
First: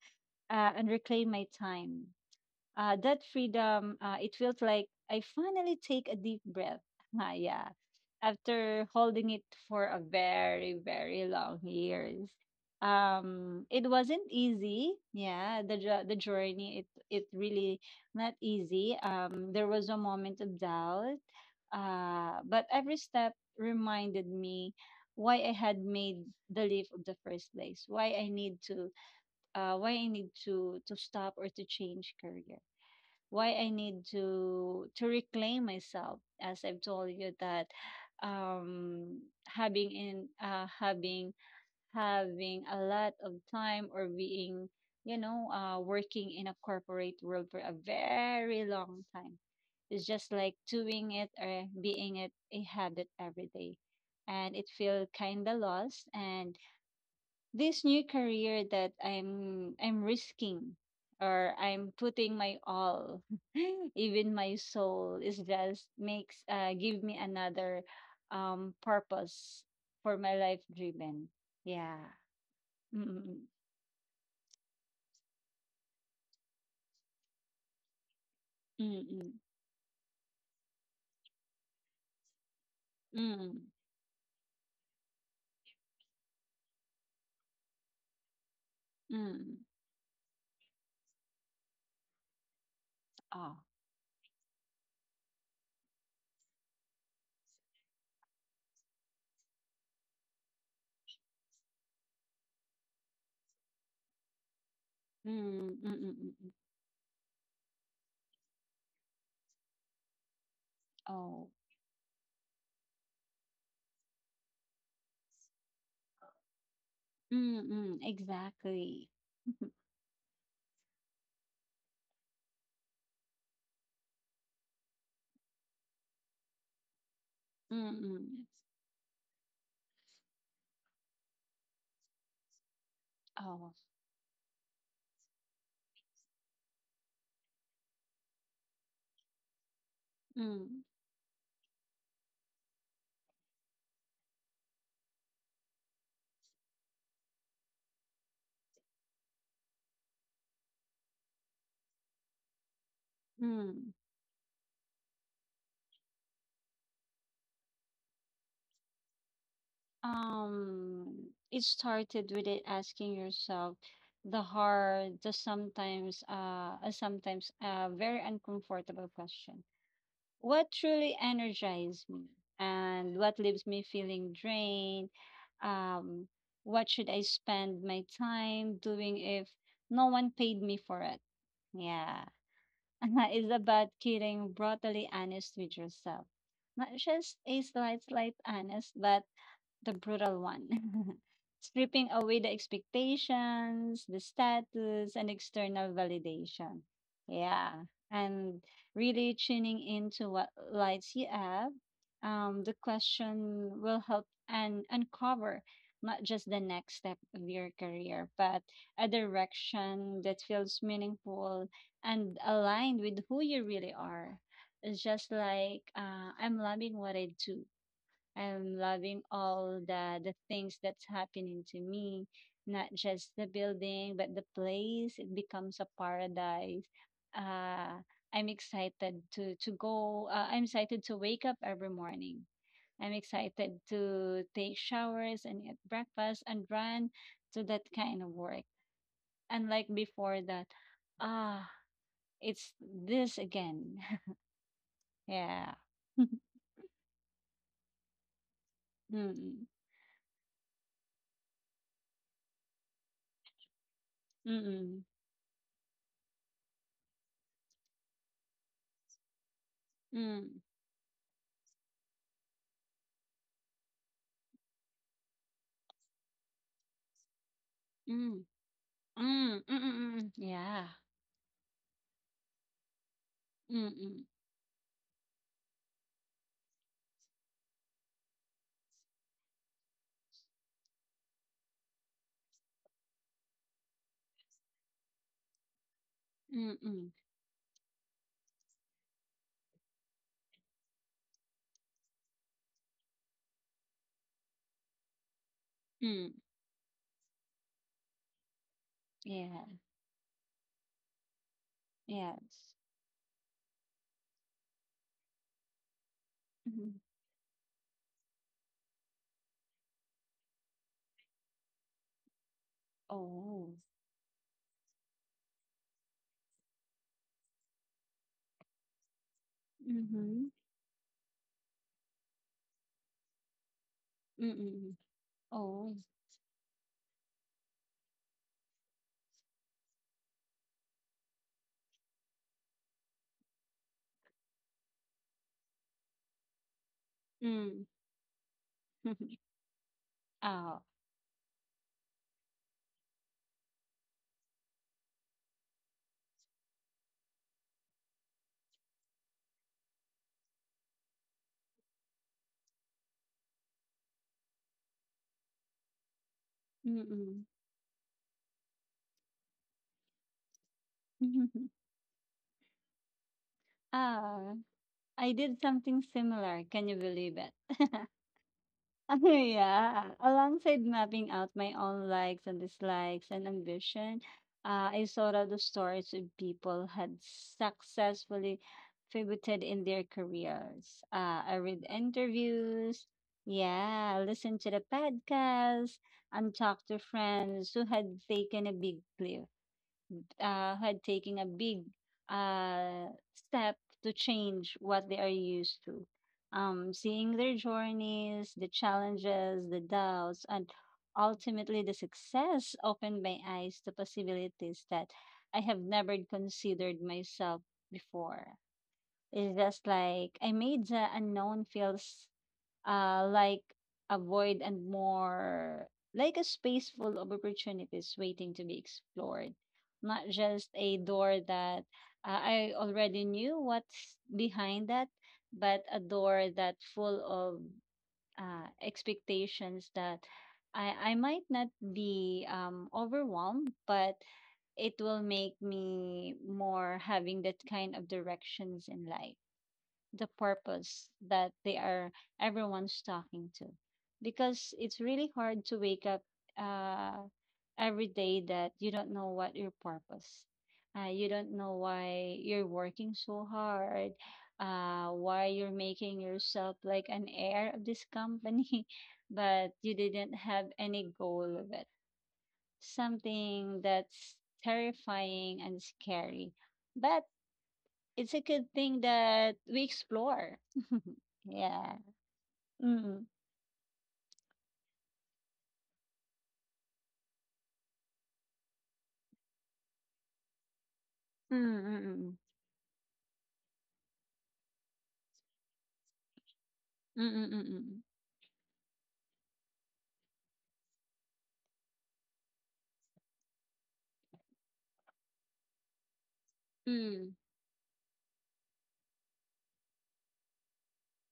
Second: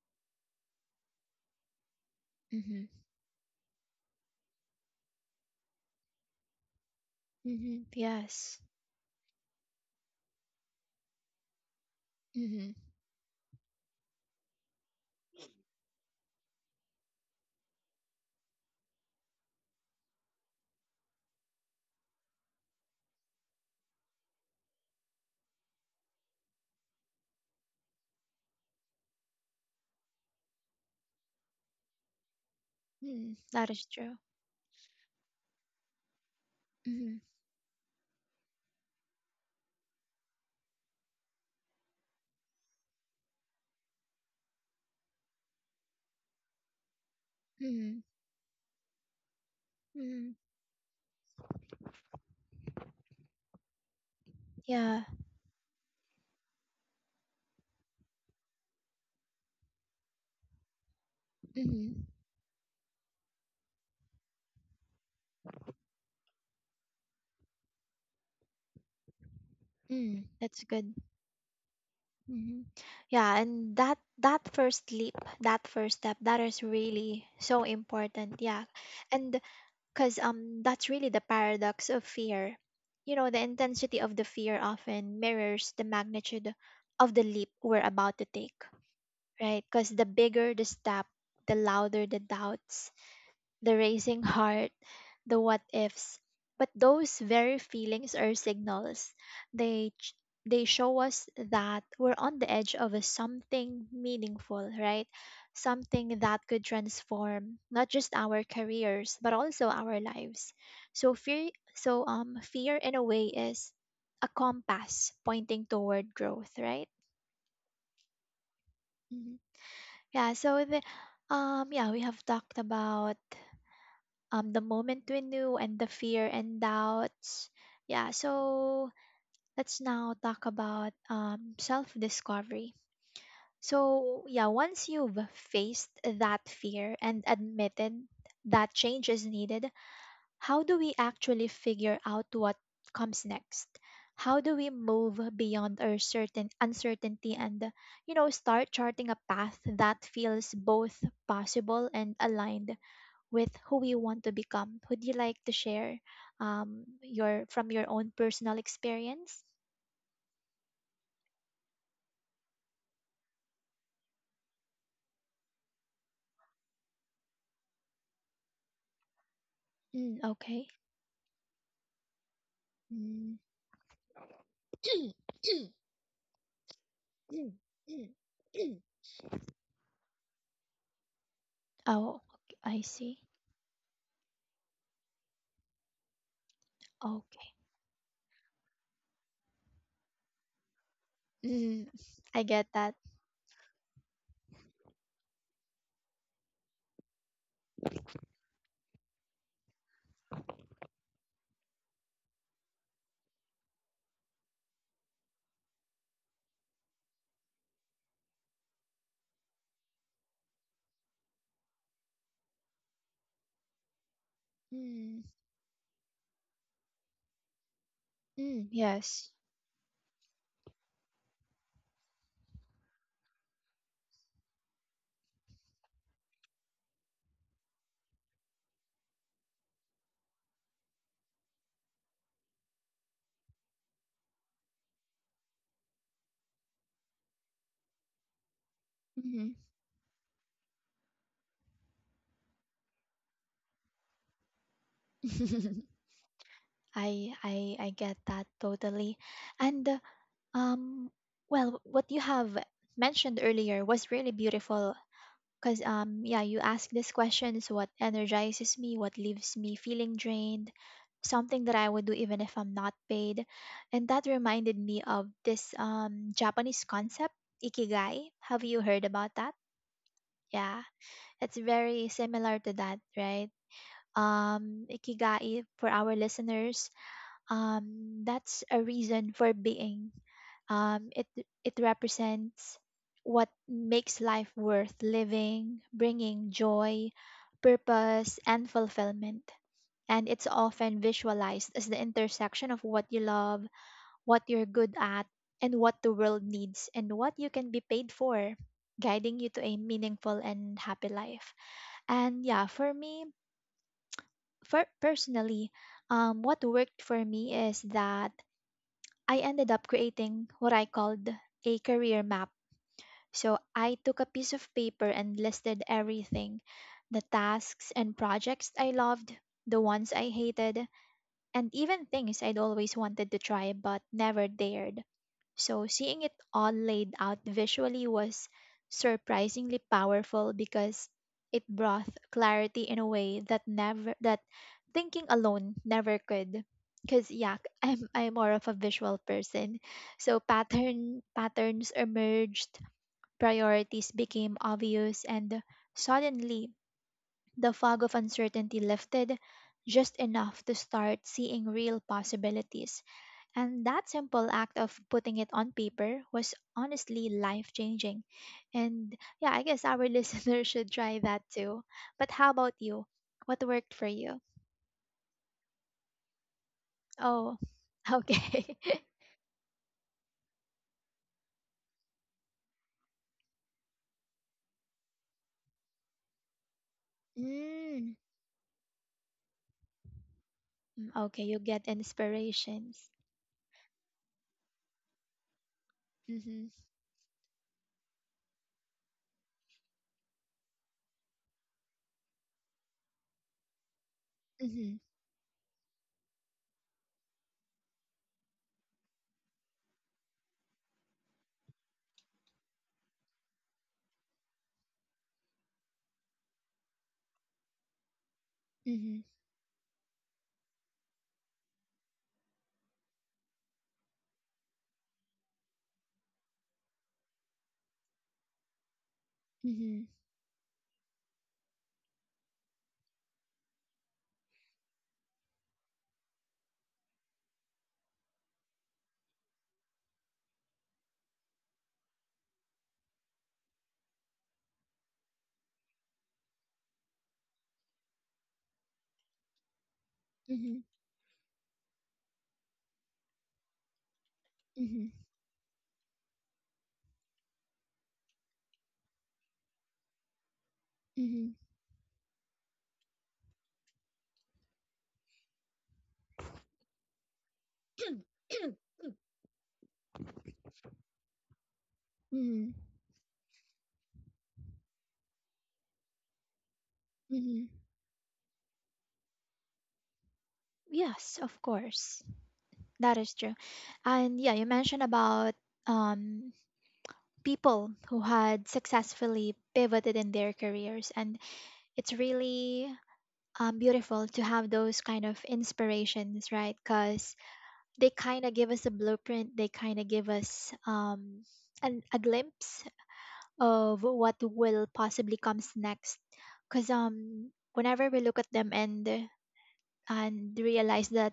Speaker 2: uh, and reclaim my time.
Speaker 1: Mm-hmm.
Speaker 2: Uh, that freedom, uh, it feels like I finally take a deep breath. Yeah.
Speaker 1: Mm-hmm. Yes.
Speaker 2: After holding it for a very, very long years.
Speaker 1: Mm-hmm.
Speaker 2: Um, it wasn't easy. Yeah, the jo- the journey, it it really not easy. Um, there was a moment of doubt. Uh, but every step reminded me why I had made the leap of the first place, why I need to uh, why I need to to stop or to change career,
Speaker 1: Mm.
Speaker 2: why
Speaker 1: That
Speaker 2: I
Speaker 1: is
Speaker 2: need
Speaker 1: true.
Speaker 2: to to reclaim myself. As I've told
Speaker 1: Mm-hmm.
Speaker 2: you that um having in uh having having a lot of time, or being, you know, uh working in a corporate world for a
Speaker 1: Mm-hmm.
Speaker 2: very long time, it's
Speaker 1: Mm-hmm.
Speaker 2: just like doing it or being it a habit every day, and it
Speaker 1: Yeah.
Speaker 2: feel kind of lost, and this new career that I'm I'm risking or I'm
Speaker 1: Mm-hmm.
Speaker 2: putting my all, even my soul, is just makes uh give me another um purpose for
Speaker 1: Mm.
Speaker 2: my life
Speaker 1: That's good.
Speaker 2: driven. Yeah.
Speaker 1: Mhm. Yeah,
Speaker 2: Mm-mm.
Speaker 1: and that that first leap, that first step, that is really so important. Yeah.
Speaker 2: Mm-mm.
Speaker 1: And cuz um that's really the paradox of fear. You know, the
Speaker 2: Mm.
Speaker 1: intensity of the fear often mirrors the magnitude of the leap we're about to take,
Speaker 2: Mm.
Speaker 1: right? Cuz the bigger the step, the louder the doubts,
Speaker 2: Oh.
Speaker 1: the racing heart, the what ifs. But those very feelings are signals. They ch- they show us that we're on the edge of a something meaningful, right?
Speaker 2: Mm.
Speaker 1: Something that
Speaker 2: Mm-mm.
Speaker 1: could transform not just our careers but also our lives. So
Speaker 2: Oh.
Speaker 1: fear so um fear in a way is a compass pointing toward growth, right?
Speaker 2: Mm-mm. Exactly.
Speaker 1: Mhm. Yeah, so the um yeah, we have talked about um, the moment we knew and the fear and doubts. Yeah,
Speaker 2: Mm-mm.
Speaker 1: so let's now talk about um, self discovery.
Speaker 2: Oh.
Speaker 1: So, yeah, once you've faced that fear and admitted that change is needed, how do
Speaker 2: Mm.
Speaker 1: we actually figure out what comes next? How do we move beyond our certain uncertainty and, you know, start charting a path that feels both possible and aligned with who
Speaker 2: Mm.
Speaker 1: you want to become. Would you like to share um, your from your own personal experience?
Speaker 2: Um, it started with it asking yourself the hard, the sometimes, uh, uh, sometimes uh, very uncomfortable question.
Speaker 1: Mm, okay.
Speaker 2: What truly energizes me and what
Speaker 1: Mm.
Speaker 2: leaves me feeling drained? Um, what should I spend my time doing if no one paid me for it?
Speaker 1: Oh,
Speaker 2: Yeah.
Speaker 1: ok- I see.
Speaker 2: It's about getting brutally honest with yourself. Not just
Speaker 1: Okay.
Speaker 2: a slight, slight honest, but the brutal one,
Speaker 1: Mm,
Speaker 2: stripping away
Speaker 1: I
Speaker 2: the
Speaker 1: get that.
Speaker 2: expectations, the status, and external validation. Yeah, and really tuning into what lights you up. Um, the question will help and uncover not just the next step of your career, but a direction that feels meaningful and aligned with who you really are. It's
Speaker 1: Mm,
Speaker 2: just like uh, I'm loving what I do,
Speaker 1: mm,
Speaker 2: I'm loving
Speaker 1: yes.
Speaker 2: all the the things that's happening to me, not just the building, but the place. It becomes a paradise. Uh, I'm excited to to go. Uh, I'm excited to wake up every morning. I'm excited to take showers and eat breakfast and run to that kind of work.
Speaker 1: Hmm.
Speaker 2: Unlike before that, ah, it's this again. Yeah.
Speaker 1: I I I get that totally.
Speaker 2: Mm-mm.
Speaker 1: And uh, um, well, what you have mentioned earlier was really beautiful.
Speaker 2: Mm-mm.
Speaker 1: Because, um, yeah, you ask this question is what energizes me, what leaves me feeling
Speaker 2: Mm-mm.
Speaker 1: drained, something that I would do even if I'm not paid. And that reminded me of this um, Japanese concept, ikigai.
Speaker 2: Mm.
Speaker 1: Have you heard about that?
Speaker 2: Mm, mm, mm, mm.
Speaker 1: Yeah,
Speaker 2: Yeah.
Speaker 1: it's very similar to that, right?
Speaker 2: Mm, mm,
Speaker 1: Um, Ikigai, for our listeners, um, that's a reason for being, um, it it represents what makes life worth living, bringing
Speaker 2: mm, mm,
Speaker 1: joy, purpose, and fulfillment. And it's often visualized as the intersection of what you love, what you're good at, and what the
Speaker 2: mm.
Speaker 1: world needs, and what you can be paid for, guiding you to
Speaker 2: Yeah,
Speaker 1: a meaningful and happy life. And yeah,
Speaker 2: yes.
Speaker 1: for me, for personally, um, what
Speaker 2: Mhm.
Speaker 1: worked for me is that I ended up creating what I called a career map. So
Speaker 2: Oh.
Speaker 1: I took a piece of paper and listed everything, the tasks and projects I loved, the ones I
Speaker 2: Mm-hmm.
Speaker 1: hated, and even things I'd always wanted to try but never
Speaker 2: Mm-mm.
Speaker 1: dared. So
Speaker 2: Oh.
Speaker 1: seeing it all laid out visually was surprisingly powerful because it brought clarity in a way that never that thinking alone never could. Cause yeah,
Speaker 2: Mm.
Speaker 1: I'm I'm more of a visual person. So
Speaker 2: Oh.
Speaker 1: pattern patterns emerged. Priorities became obvious, and suddenly the fog of uncertainty lifted just enough to start seeing real possibilities. And that simple act of putting it on paper was honestly
Speaker 2: Mm-mm.
Speaker 1: life changing. And yeah, I guess our listeners should try that too. But how about you? What worked for you?
Speaker 2: Ah, I did something similar. Can you believe it?
Speaker 1: Oh, okay.
Speaker 2: Yeah. Alongside mapping out my own likes and dislikes and ambition, uh, I sought out the stories of people had
Speaker 1: Mm,
Speaker 2: successfully pivoted in their careers.
Speaker 1: mm, okay,
Speaker 2: Uh,
Speaker 1: you
Speaker 2: I
Speaker 1: get
Speaker 2: read interviews,
Speaker 1: inspirations.
Speaker 2: yeah, listened to the podcast, and
Speaker 1: Mm-hmm,
Speaker 2: talked to friends who had taken a big leap, uh, had taken a big uh, step to change
Speaker 1: mm-hmm,
Speaker 2: what they are used to. Um, seeing their journeys, the challenges, the doubts, and ultimately the success opened my eyes to possibilities that I have never considered myself before.
Speaker 1: mm-hmm,
Speaker 2: It's just like I made the unknown feels uh, like avoid and more like a space full of opportunities waiting to be explored,
Speaker 1: mm-hmm,
Speaker 2: not just a door that uh, I already knew what's behind that, but a door that full of uh, expectations that I, I might not be um, overwhelmed, but it will make me more having that kind of directions in life, the
Speaker 1: mm-hmm,
Speaker 2: purpose that they are everyone's talking to, because it's
Speaker 1: mm-hmm,
Speaker 2: really hard to wake up uh, every day that you don't know what your purpose, uh, you
Speaker 1: mm-hmm.
Speaker 2: don't know why you're working so hard, uh, why you're making yourself like an heir of this company but you didn't have any goal of it.
Speaker 1: Mm,
Speaker 2: Something that's terrifying and scary, but
Speaker 1: mhm.
Speaker 2: it's a good thing that we explore.
Speaker 1: Yes, of
Speaker 2: Yeah.
Speaker 1: course. That
Speaker 2: Mm-mm.
Speaker 1: is true. And yeah, you mentioned about um, people who had successfully pivoted in their careers, and it's
Speaker 2: Mm-mm.
Speaker 1: really um, beautiful to have those kind of inspirations, right? Because
Speaker 2: Mm-mm-mm-mm.
Speaker 1: they kind of give us a blueprint, they kind of give us um, an, a glimpse of what will possibly comes next. Because
Speaker 2: Mm.
Speaker 1: um, whenever we look at them and and realized that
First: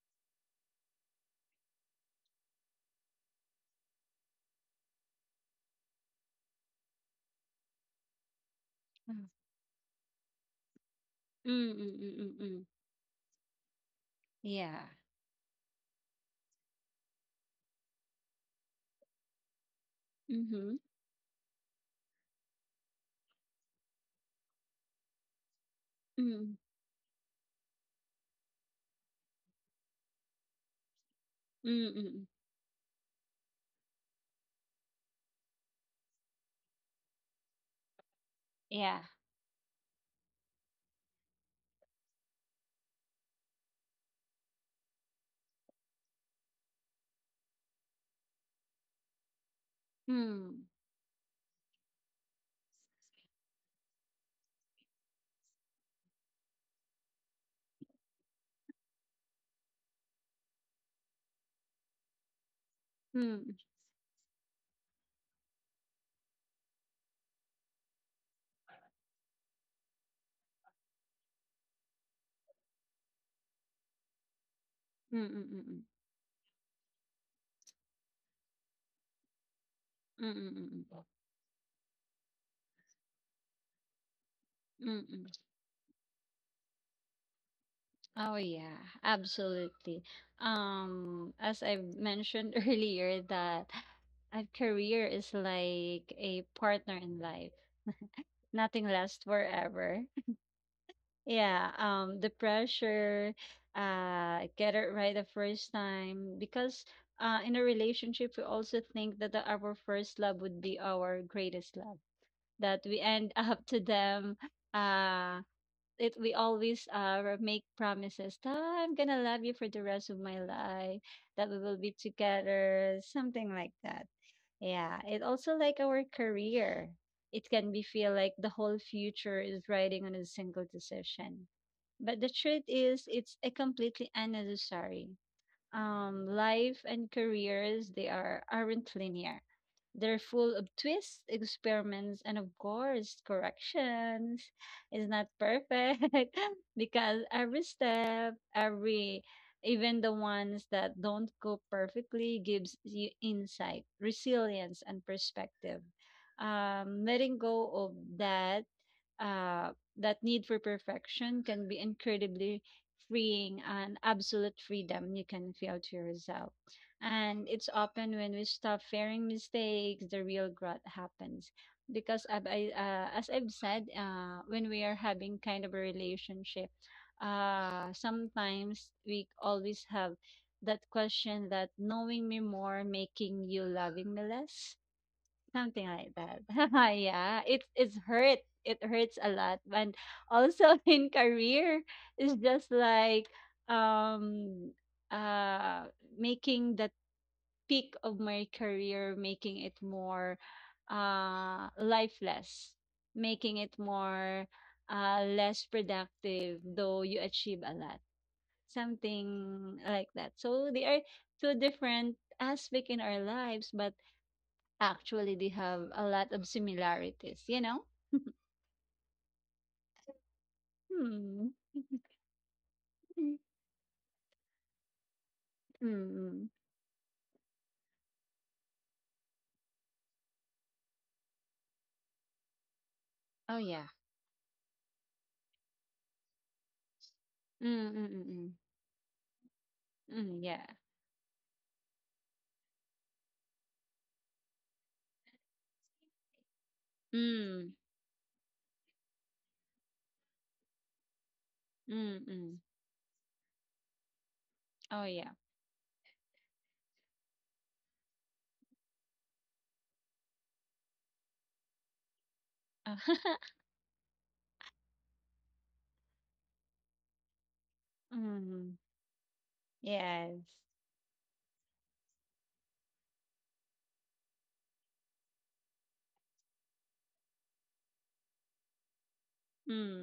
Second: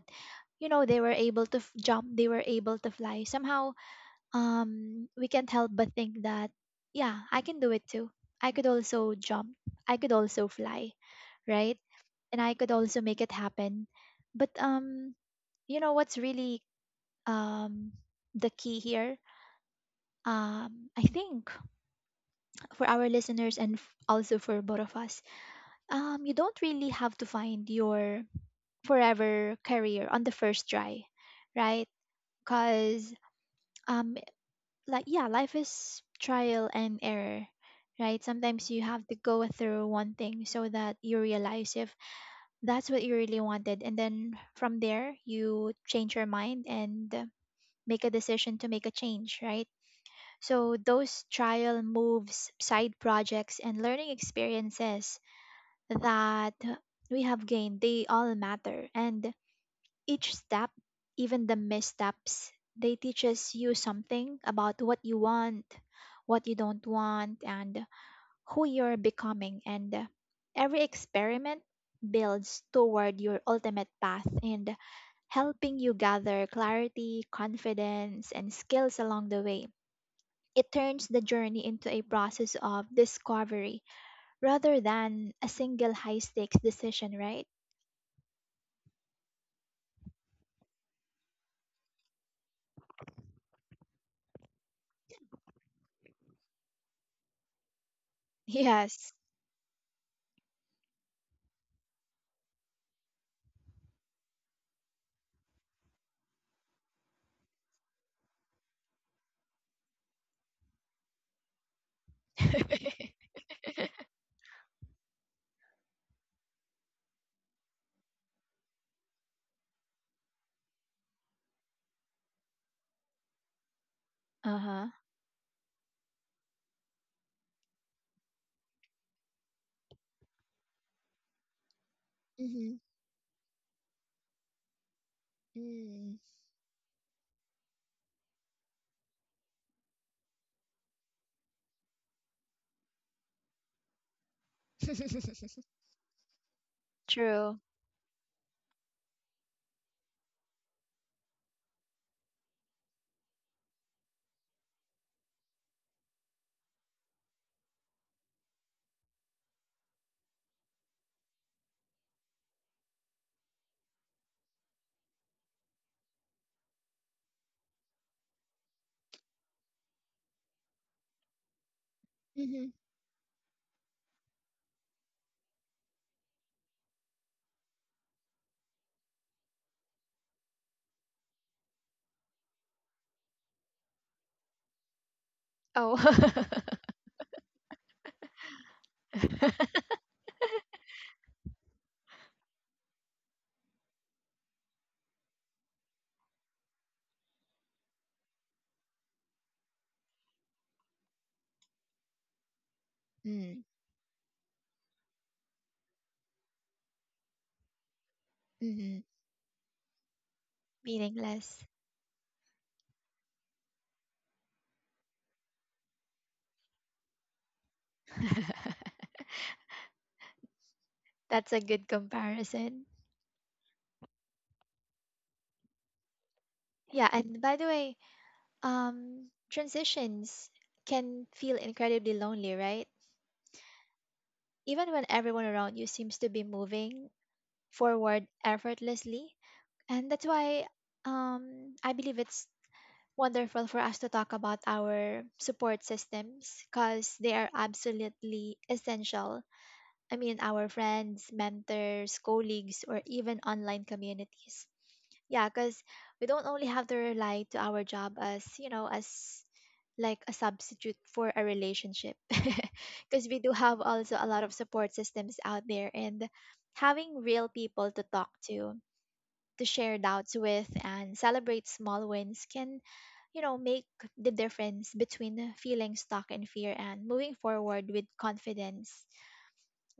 Speaker 1: you know they were able to f- jump, they were able to fly somehow, um we can't help but think that yeah, I can do it too. I could also jump, I could also fly, right? And I
Speaker 2: Mm-mm-mm-mm.
Speaker 1: could also make it happen. But
Speaker 2: Yeah.
Speaker 1: um you know what's really um the key here,
Speaker 2: Mm-hmm.
Speaker 1: um I think for our listeners and f- also for both of us, um you
Speaker 2: Mm.
Speaker 1: don't really have to find your forever career on the first try,
Speaker 2: Mm, mm,
Speaker 1: right?
Speaker 2: mm, mm, mm, mm,
Speaker 1: Cause um like yeah, life is trial and error, right? Sometimes
Speaker 2: mm, mm, mm.
Speaker 1: you have
Speaker 2: Yeah.
Speaker 1: to go through one thing so that you realize if that's what you really wanted and then from there you change your mind and uh, make a decision to make a change, right?
Speaker 2: mm
Speaker 1: So those trial moves, side projects and learning experiences that we have gained, they all matter. And each step, even the missteps, they
Speaker 2: hmm mm, mm, mm. Yeah. Mm.
Speaker 1: teaches
Speaker 2: Mm.
Speaker 1: you something about what you want, what you don't want, and who you're becoming. And every experiment builds toward your ultimate path and helping
Speaker 2: Mm-mm-mm.
Speaker 1: you gather clarity, confidence, and skills along the way. It
Speaker 2: Mm-mm-mm.
Speaker 1: turns the journey into a process of discovery rather
Speaker 2: Mm-mm.
Speaker 1: than a single high stakes decision, right?
Speaker 2: Oh yeah, absolutely. Um, as I mentioned earlier that a career is like a partner in life. Nothing
Speaker 1: Yes.
Speaker 2: lasts forever. Yeah, um, the pressure, uh, get it right the first time, because uh, in a relationship we also think that the, our first love would be our greatest love.
Speaker 1: Uh
Speaker 2: That we end up to them. Uh, it we always uh make promises that, "Oh, I'm gonna love you for the rest of my life. That we will be together, something like that."
Speaker 1: huh.
Speaker 2: Yeah, it also like our career. It can be feel like the whole future is riding on a single decision. But the truth is, it's a completely unnecessary.
Speaker 1: Mm-hmm.
Speaker 2: Um, life and careers, they are aren't linear. They're full of twists, experiments, and of course, corrections. It's not perfect because
Speaker 1: True.
Speaker 2: every step, every even the ones that don't go perfectly, gives you insight, resilience, and perspective. Um, letting go of that uh, that need for perfection can be incredibly freeing, and absolute freedom you can feel to yourself. And it's often when we stop fearing mistakes, the real growth happens. Because I've,
Speaker 1: Hmm.
Speaker 2: I, uh, as I've said, uh, when we are having kind of a relationship, uh, sometimes we always have that question that, knowing me more, making you loving me less. Something like
Speaker 1: Oh,
Speaker 2: that. Yeah, it it's hurt. It hurts a lot. And also in career, it's just like um uh making the peak of my career, making it more uh lifeless, making
Speaker 1: Mm,
Speaker 2: it more uh less productive, though you achieve a lot.
Speaker 1: mm-hmm.
Speaker 2: Something like that. So they are two
Speaker 1: Meaningless.
Speaker 2: different aspect in our lives, but actually, they have a lot of similarities, you know? Hmm.
Speaker 1: That's a good comparison.
Speaker 2: Mm.
Speaker 1: Yeah, and by the way, um, transitions can feel incredibly lonely, right?
Speaker 2: Oh, yeah.
Speaker 1: Even when everyone around you seems to be moving
Speaker 2: Mm, mm, mm,
Speaker 1: forward
Speaker 2: mm.
Speaker 1: effortlessly. And that's
Speaker 2: Mm, yeah.
Speaker 1: why um, I believe it's wonderful for us to talk about our support systems because they are
Speaker 2: Mm,
Speaker 1: absolutely essential. I mean, our friends,
Speaker 2: mm,
Speaker 1: mentors,
Speaker 2: mm.
Speaker 1: colleagues, or even online communities.
Speaker 2: Oh, yeah.
Speaker 1: Yeah, because we don't only have to rely to our job as, you know, as like a substitute for a relationship. Because we do have also a lot of support systems out there and having real people to talk
Speaker 2: Mm,
Speaker 1: to, to share doubts
Speaker 2: yes.
Speaker 1: with, and celebrate small wins can, you know, make the difference between feeling stuck in fear and moving forward with confidence.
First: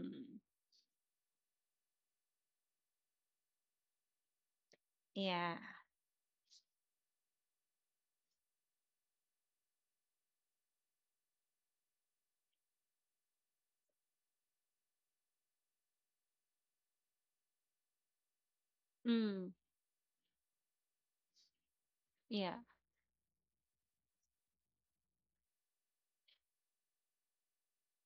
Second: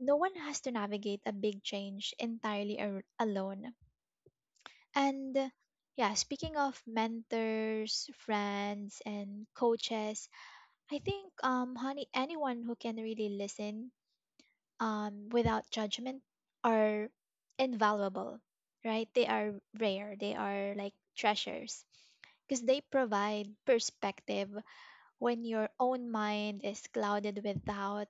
Speaker 1: No one has to navigate a big change entirely ar- alone. And uh,
Speaker 2: yeah.
Speaker 1: yeah, speaking of mentors, friends, and coaches, I think, um, honey, anyone who can really listen um, without judgment are invaluable, right? They are
Speaker 2: Mm,
Speaker 1: rare, they are like treasures
Speaker 2: yeah.
Speaker 1: because they provide perspective when your own mind is clouded with doubt,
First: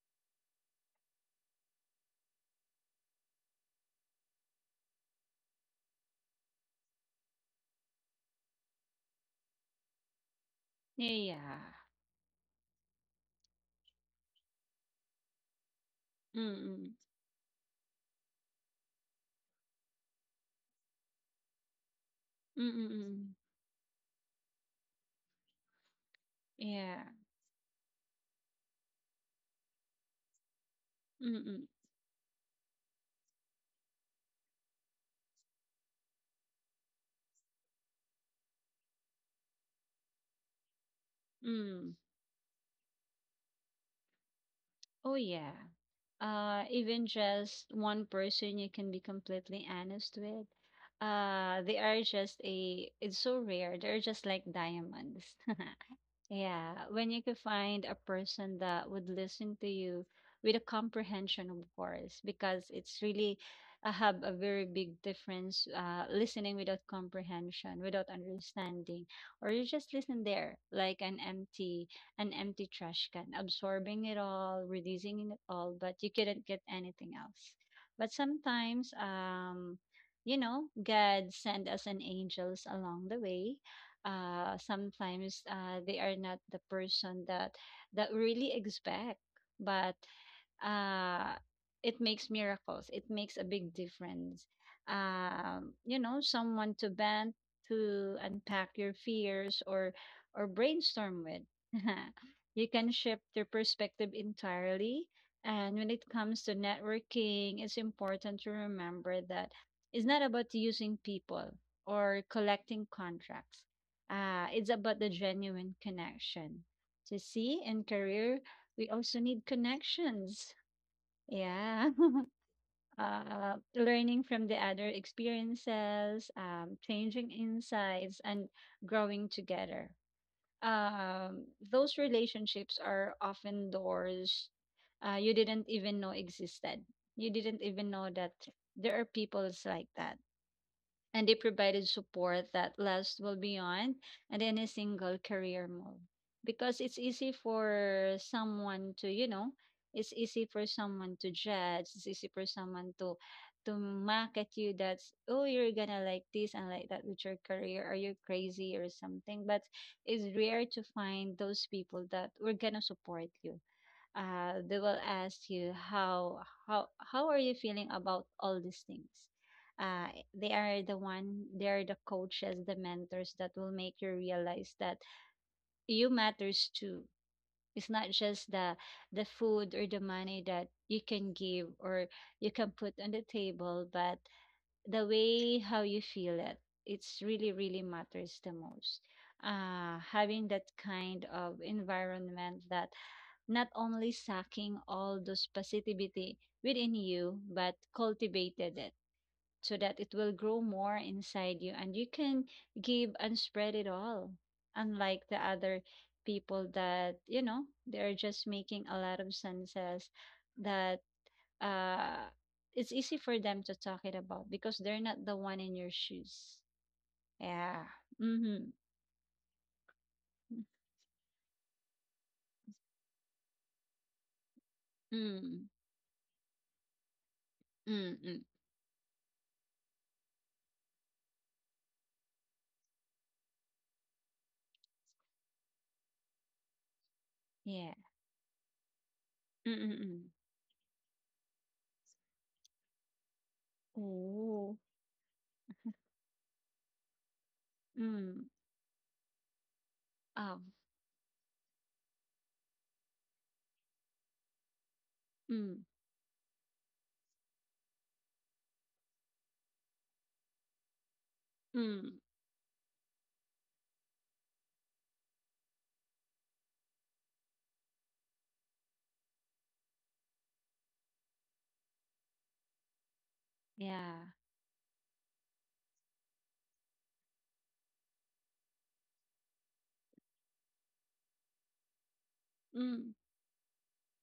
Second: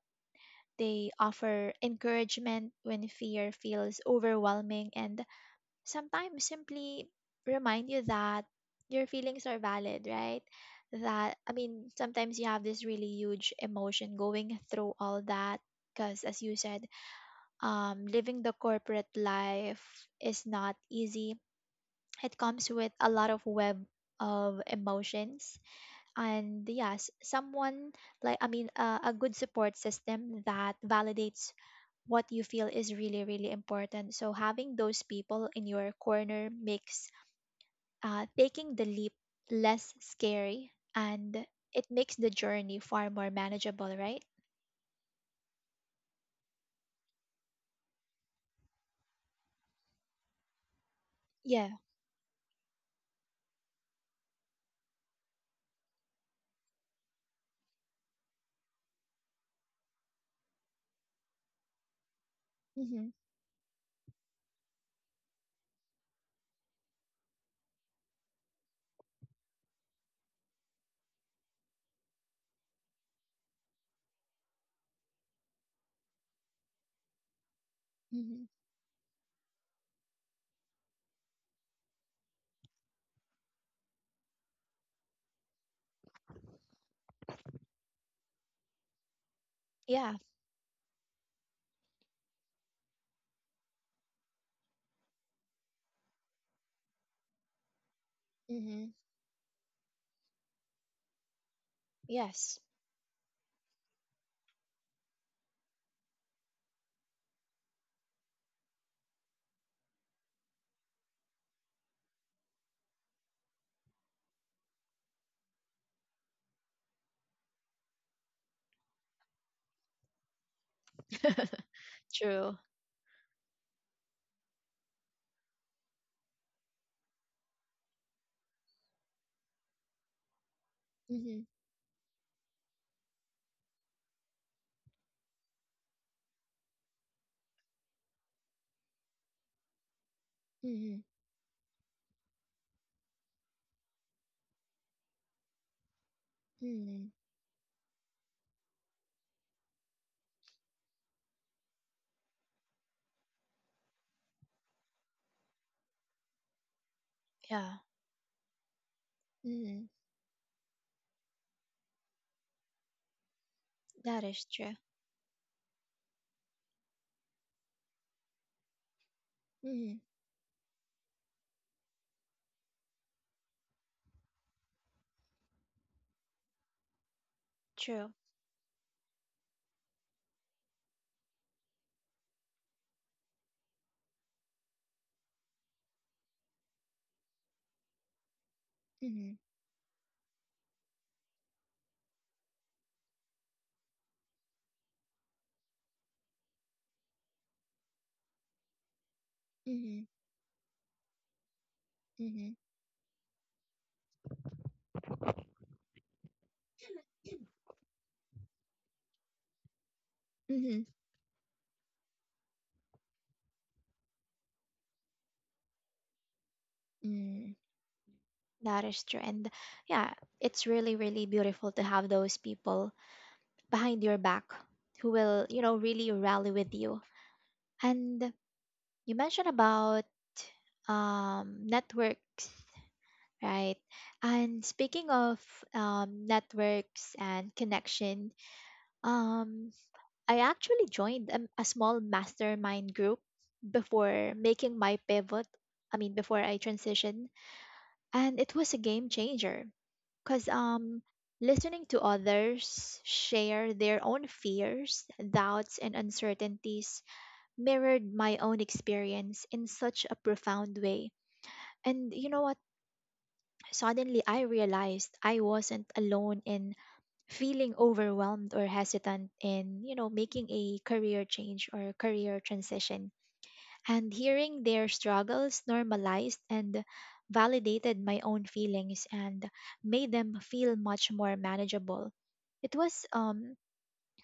Speaker 1: they offer encouragement when fear feels overwhelming and sometimes simply remind you that your feelings are valid, right? That, I
Speaker 2: Yeah.
Speaker 1: mean, sometimes you have this really huge emotion going through all that because, as
Speaker 2: Mm,
Speaker 1: you said,
Speaker 2: mm,
Speaker 1: um, living the corporate life is not easy. It
Speaker 2: mm,
Speaker 1: comes with
Speaker 2: mm,
Speaker 1: a lot
Speaker 2: mm.
Speaker 1: of web of emotions. And
Speaker 2: Yeah.
Speaker 1: yes, someone like, I mean, uh, a good support system that
Speaker 2: Mm,
Speaker 1: validates
Speaker 2: mm,
Speaker 1: what you feel is really, really important. So having those people in your corner makes uh, taking the leap less scary and it
Speaker 2: mm.
Speaker 1: makes the journey far more manageable, right?
Speaker 2: Oh, yeah. Uh, even just one person you can be completely honest with. Uh,
Speaker 1: Yeah.
Speaker 2: they are just a, It's so rare. They're just like diamonds. Yeah, when you could find a person that would listen to you with a comprehension, of course, because it's
Speaker 1: Mm-hmm.
Speaker 2: really, I have a very big difference uh, listening without comprehension, without understanding, or you just listen there like an empty, an empty trash can, absorbing it all, releasing it all, but you couldn't get anything else. But
Speaker 1: Mm-hmm.
Speaker 2: sometimes, um, you know, God send us an angels along the way. Uh, sometimes uh, they are not the person that that we really expect, but
Speaker 1: Yeah.
Speaker 2: uh, it makes miracles. It makes a big difference. Um, you know, someone to bend to unpack
Speaker 1: Mm-hmm.
Speaker 2: your fears, or or brainstorm with.
Speaker 1: Yes.
Speaker 2: You can shift your perspective entirely. And when it comes to networking, it's important to remember that it's not about using people or collecting contracts. Uh, it's about the genuine connection. To see in career, we also need connections. Yeah.
Speaker 1: True.
Speaker 2: Uh, learning from the other experiences, um, changing insights, and growing together.
Speaker 1: Mm-hmm.
Speaker 2: Um, those relationships are often doors uh, you didn't even know existed. You didn't even know that there are peoples like that,
Speaker 1: Mm-hmm.
Speaker 2: and they provided support that lasts well beyond and any single career move, because it's
Speaker 1: Mm-hmm.
Speaker 2: easy for someone to you know it's easy for someone to judge. It's easy for someone to to mock at you, that's, oh, you're gonna like this and like that with your
Speaker 1: Yeah.
Speaker 2: career, or you're crazy or something. But
Speaker 1: Mm-hmm.
Speaker 2: it's rare to find those people that were gonna support you.
Speaker 1: That is
Speaker 2: Uh,
Speaker 1: true.
Speaker 2: they will ask you how how how are you feeling about all these things.
Speaker 1: Mm-hmm.
Speaker 2: uh, they are the one, they are the coaches, the mentors that will make you realize that you matters too. It's
Speaker 1: True.
Speaker 2: not just the the food or the money that you can give, or you can put on the table, but the way how you feel it, it's really, really matters the most.
Speaker 1: Mm-hmm.
Speaker 2: Uh having that kind of environment that not only sucking all those positivity within you, but cultivated it, so that
Speaker 1: Mm-hmm.
Speaker 2: it will grow more inside you, and you can
Speaker 1: Mm-hmm.
Speaker 2: give and spread it all, unlike the other people that, you know, they're just making a lot of senses,
Speaker 1: Mm-hmm. Mm-hmm.
Speaker 2: that uh, it's easy for them to talk it about, because they're not the one in your shoes.
Speaker 1: Mm,
Speaker 2: Yeah. Mm-hmm.
Speaker 1: that is true. And yeah, it's really, really beautiful to have those people behind your back who will, you
Speaker 2: Mm.
Speaker 1: know, really rally with you. And
Speaker 2: Mm-mm.
Speaker 1: you mentioned about um, networks, right? And speaking of um, networks and
Speaker 2: Yeah.
Speaker 1: connection, um,
Speaker 2: Mm-mm.
Speaker 1: I actually joined a, a small mastermind group before
Speaker 2: Oh.
Speaker 1: making my pivot. I mean, before I transition, and
Speaker 2: Mm.
Speaker 1: it was a game changer. Because
Speaker 2: Of.
Speaker 1: um, listening to others share their own fears, doubts,
Speaker 2: Mm.
Speaker 1: and uncertainties mirrored my own experience in such a profound way. And
Speaker 2: Mm.
Speaker 1: you know what? Suddenly I realized I wasn't alone in feeling overwhelmed or hesitant in, you know, making a career change or career transition, and
Speaker 2: Yeah.
Speaker 1: hearing their struggles normalized and validated my own feelings and made them feel much more manageable. It was
Speaker 2: Mm.
Speaker 1: um,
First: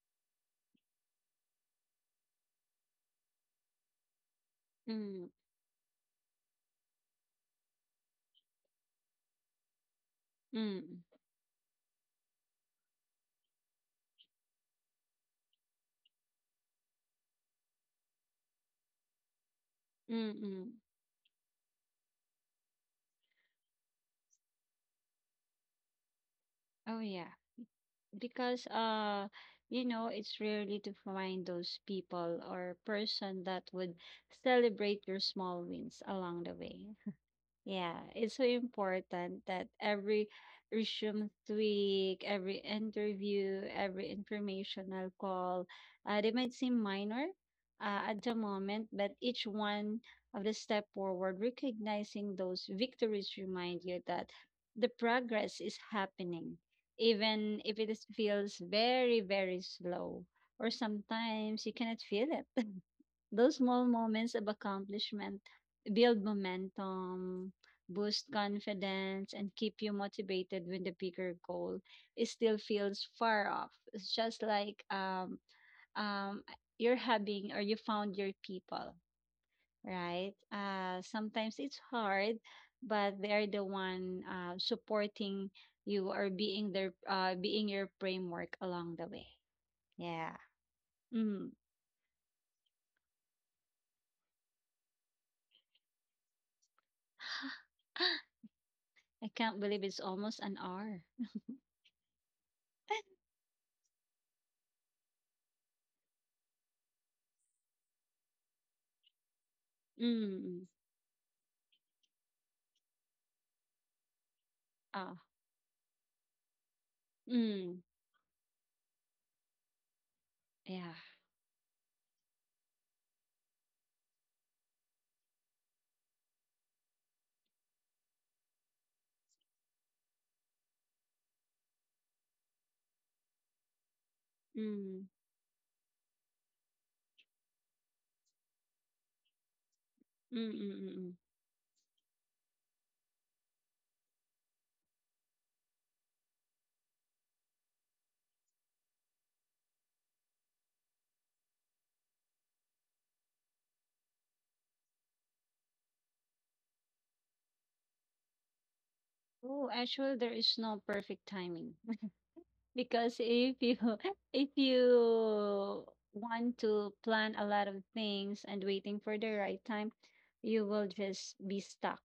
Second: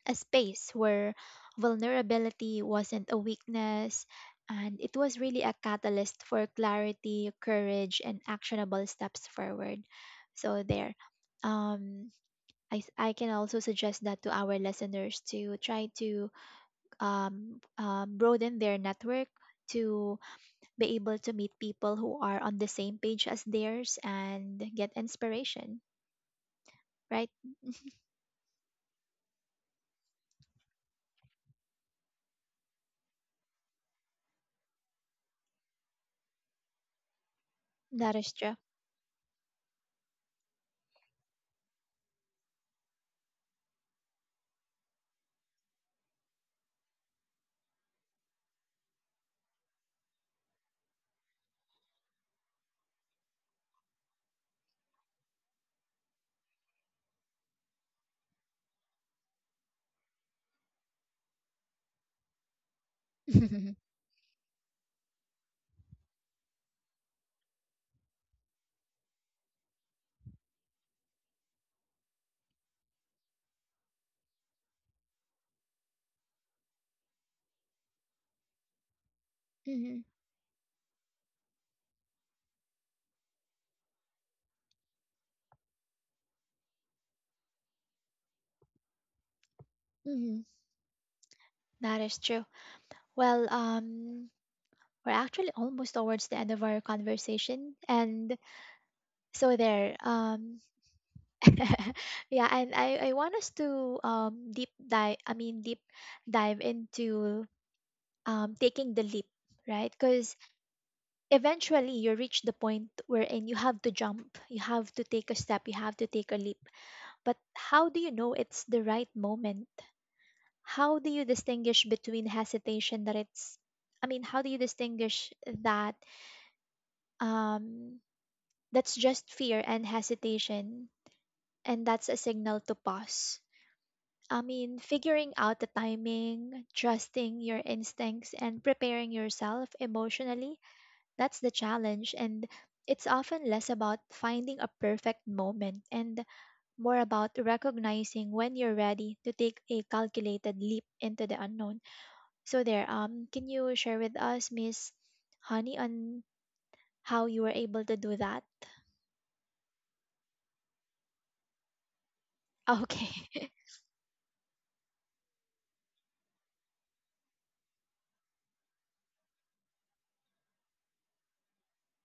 Speaker 1: a space where vulnerability wasn't a weakness, and it was
Speaker 2: Mm.
Speaker 1: really a catalyst for clarity, courage, and actionable steps forward. So, there.
Speaker 2: Mm.
Speaker 1: Um, I, s- I can also suggest that to our listeners to try to um, um, broaden their network to
Speaker 2: Mm.
Speaker 1: be able to meet people who are on the same page as theirs and get inspiration,
Speaker 2: Oh
Speaker 1: right?
Speaker 2: yeah. Because uh, you know, it's rarely to find those people or person that would celebrate your small wins along the way. Yeah,
Speaker 1: That is
Speaker 2: it's so
Speaker 1: true.
Speaker 2: important that every resume tweak, every interview, every informational call, uh, they might seem minor uh, at the moment, but each one of the step forward, recognizing those victories, remind you that the progress is happening, even if it is, feels very, very slow, or sometimes you cannot feel it. Those small moments of accomplishment build momentum, boost confidence, and keep you motivated when the bigger goal is still feels far off. It's just like um, um, you're having or you found your people,
Speaker 1: Hmm.
Speaker 2: right? Uh, sometimes it's hard, but they're the one uh, supporting you, or being their uh, being your framework along the way. Yeah.
Speaker 1: Hmm.
Speaker 2: Mm.
Speaker 1: That is true. Well, um, we're actually almost towards the end of our conversation, and
Speaker 2: I
Speaker 1: so
Speaker 2: can't believe
Speaker 1: there.
Speaker 2: it's almost an
Speaker 1: Um,
Speaker 2: hour.
Speaker 1: yeah, and I I want us to um deep dive. I mean, deep dive into um taking the leap, right? Because
Speaker 2: Mm.
Speaker 1: eventually you reach the point wherein you have to jump, you have to
Speaker 2: Ah.
Speaker 1: take a step, you have to take a leap. But
Speaker 2: Mm.
Speaker 1: how do you know it's the right moment?
Speaker 2: Yeah.
Speaker 1: How do you distinguish between hesitation that it's I mean, how do you distinguish that um that's just fear and hesitation and that's a signal to pause? I mean,
Speaker 2: Mm.
Speaker 1: figuring out the timing, trusting your instincts and preparing yourself
Speaker 2: Mm,
Speaker 1: emotionally.
Speaker 2: mm, mm, mm.
Speaker 1: That's the challenge, and it's often less about finding a perfect moment and more about recognizing when you're ready to take a calculated leap into the unknown. So there, um, can you share with us, Miss Honey, on how you were able to do that?
Speaker 2: Oh, actually, there is no perfect timing.
Speaker 1: Okay.
Speaker 2: Because if you if you want to plan a lot of things and waiting for the right time, you will just be stuck.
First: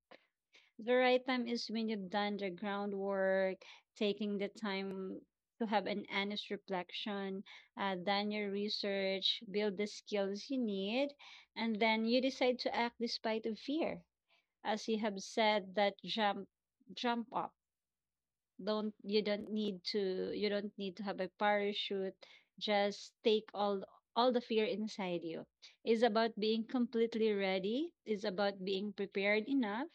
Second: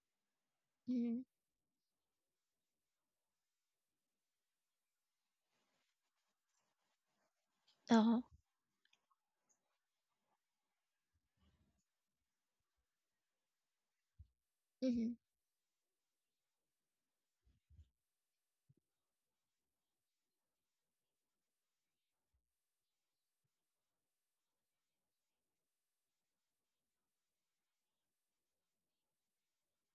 Speaker 2: The
Speaker 1: Mm-hmm.
Speaker 2: right time is when you've done the groundwork, taking the time to have an honest reflection, uh,
Speaker 1: Uh-huh.
Speaker 2: done your research, build the skills you need, and then you decide to act despite of fear. As you
Speaker 1: Mm-hmm.
Speaker 2: have said, that jump, jump up. Don't, you don't need to you don't need to have a parachute. Just take all all the fear inside you. It's about being completely ready. It's about being prepared enough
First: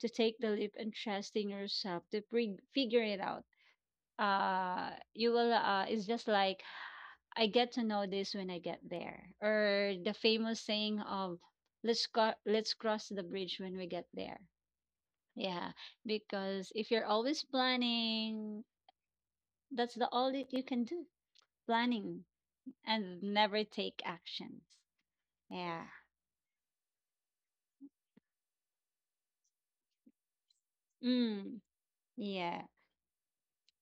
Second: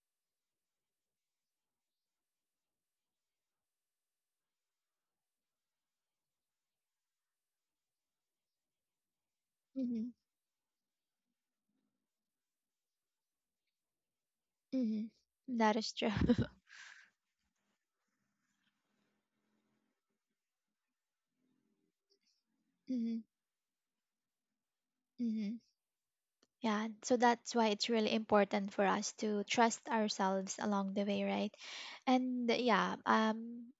Speaker 2: to take the leap, and trusting yourself to pre- figure it out. Uh you will, uh it's just like, I get to know this when I get there. Or
Speaker 1: Mm-hmm.
Speaker 2: the famous saying of, let's go, let's cross the bridge when we get there.
Speaker 1: Mm-hmm.
Speaker 2: Yeah,
Speaker 1: That is true.
Speaker 2: because if you're always planning, that's the all that you can do, planning
Speaker 1: Mm-hmm.
Speaker 2: and never take actions.
Speaker 1: Mm-hmm.
Speaker 2: Yeah.
Speaker 1: Yeah, so that's why it's really important for us to trust ourselves along the way, right?
Speaker 2: Mm,
Speaker 1: And
Speaker 2: yeah.
Speaker 1: yeah, um,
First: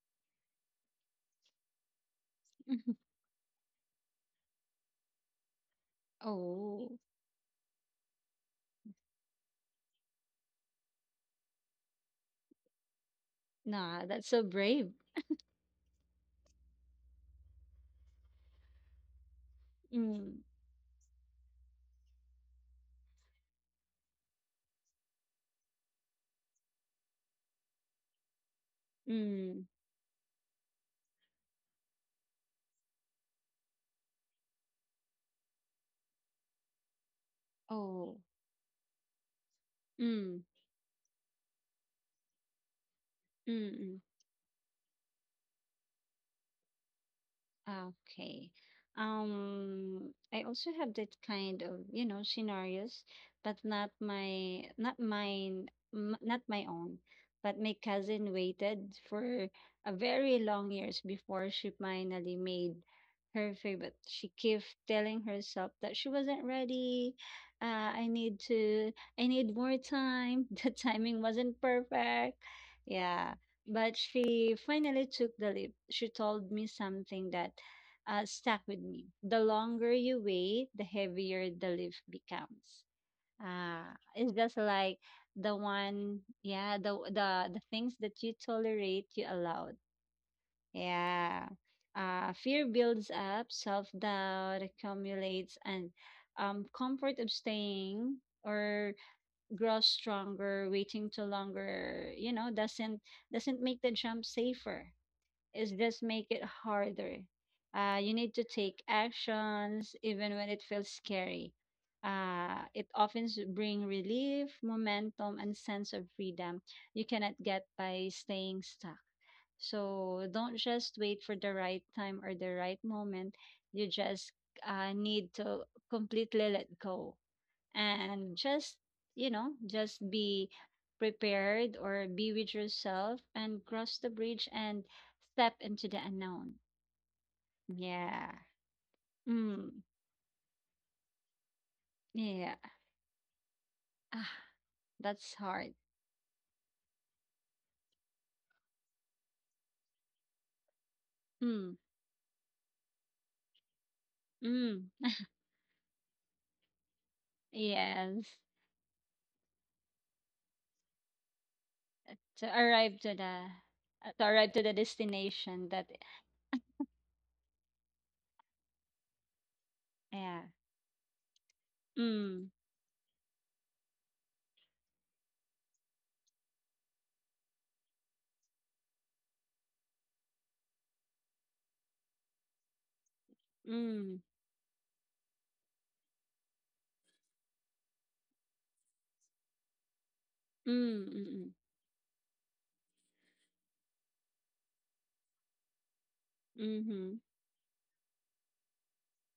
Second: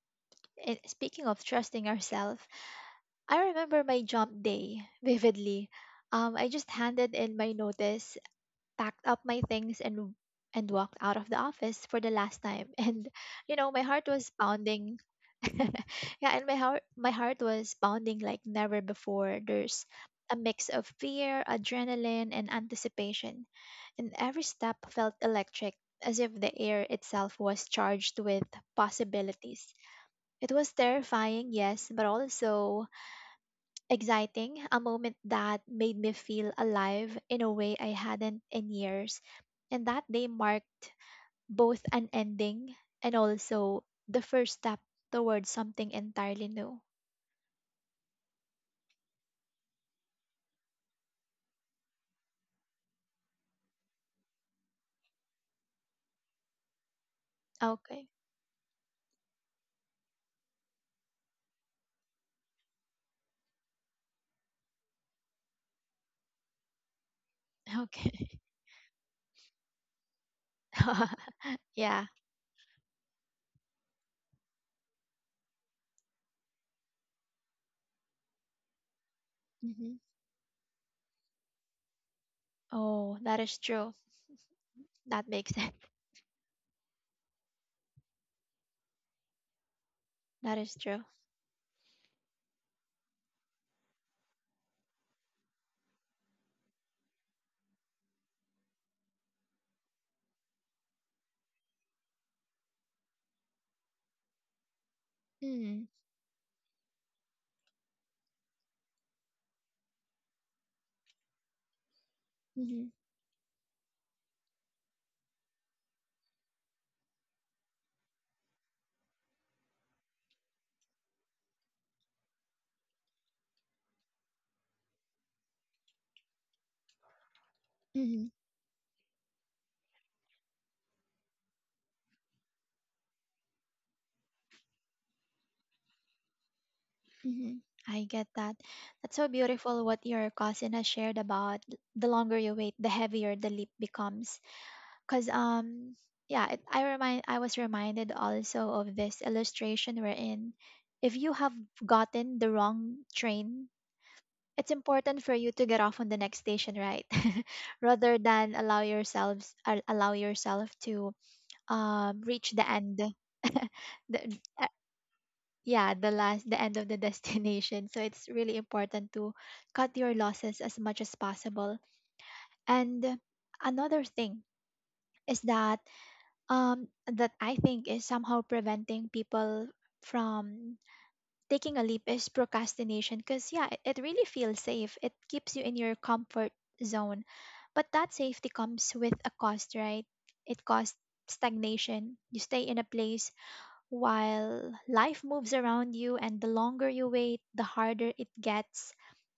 Speaker 1: it, speaking of trusting ourselves, I remember my jump day vividly. Um, I just
Speaker 2: Oh,
Speaker 1: handed in my notice, packed up my things and and walked out of the office for the last time. And you know, my
Speaker 2: nah,
Speaker 1: heart
Speaker 2: that's
Speaker 1: was
Speaker 2: so brave.
Speaker 1: pounding. Yeah, and my heart my heart was pounding like never before. There's a
Speaker 2: Mm,
Speaker 1: mix of fear, adrenaline, and anticipation. And every step felt electric, as if the air itself was charged with possibilities.
Speaker 2: mm,
Speaker 1: It was terrifying, yes, but also exciting, a moment that made me feel alive in a way I
Speaker 2: oh,
Speaker 1: hadn't in years. And that day
Speaker 2: mm,
Speaker 1: marked both an ending and
Speaker 2: mm,
Speaker 1: also
Speaker 2: mm.
Speaker 1: the first step towards something entirely new.
Speaker 2: Ah, okay. Um, I also have that kind of, you know, scenarios, but not my, not mine, m- not my own. But my
Speaker 1: Okay.
Speaker 2: cousin waited for a very long years before she finally made her favorite. She kept telling herself that she wasn't ready. Uh, I
Speaker 1: Okay.
Speaker 2: need to, I need more time. The timing wasn't
Speaker 1: Yeah.
Speaker 2: perfect. Yeah, but she finally took the leap. She told me something that uh, stuck with me. The
Speaker 1: Hmm.
Speaker 2: longer you wait, the heavier the leaf becomes.
Speaker 1: Oh, that is
Speaker 2: Uh,
Speaker 1: true.
Speaker 2: it's just like
Speaker 1: That makes
Speaker 2: the
Speaker 1: sense.
Speaker 2: one, yeah, the the the things that you tolerate, you allowed.
Speaker 1: That is true.
Speaker 2: Yeah. Uh, fear builds up, self doubt accumulates, and um, comfort of staying or grows stronger, waiting to longer, you know, doesn't doesn't make the jump safer. It's
Speaker 1: Mm.
Speaker 2: just make it harder. Uh, you need to take actions even when it feels scary. Uh,
Speaker 1: Hmm.
Speaker 2: it often s- bring relief, momentum, and sense of freedom you cannot get by staying stuck. So don't just wait for the right time or the right moment. You just uh, need to completely let go,
Speaker 1: Hmm.
Speaker 2: and just, you know, just be prepared or be with yourself, and cross the bridge and step into the unknown.
Speaker 1: Hmm. I get
Speaker 2: Yeah.
Speaker 1: that. That's so
Speaker 2: Mm.
Speaker 1: beautiful what your cousin has shared about the longer you
Speaker 2: Yeah.
Speaker 1: wait, the heavier the leap becomes.
Speaker 2: Ah,
Speaker 1: Cause
Speaker 2: that's hard.
Speaker 1: um yeah, it, I remind I was reminded also of this illustration wherein if you have
Speaker 2: Mm.
Speaker 1: gotten the wrong train, it's
Speaker 2: Mm.
Speaker 1: important for you to get off on the next station, right? Rather
Speaker 2: Yes,
Speaker 1: than allow yourselves al- allow yourself to um
Speaker 2: to
Speaker 1: reach the
Speaker 2: arrive
Speaker 1: end.
Speaker 2: to the uh,
Speaker 1: the,
Speaker 2: to arrive to
Speaker 1: uh,
Speaker 2: the destination that,
Speaker 1: yeah, the last the end of the destination. So it's really important to cut your
Speaker 2: yeah.
Speaker 1: losses as much as possible.
Speaker 2: Mm.
Speaker 1: And another thing is that um, that I think is somehow preventing people from taking a leap is procrastination, because yeah, it, it
Speaker 2: Mm.
Speaker 1: really feels safe, it keeps you in your comfort zone, but that safety comes with a cost, right? It costs
Speaker 2: Mm. Mm.
Speaker 1: stagnation. You stay in a place while life moves around you, and the
Speaker 2: Mm.
Speaker 1: longer you
Speaker 2: Mm.
Speaker 1: wait, the harder it gets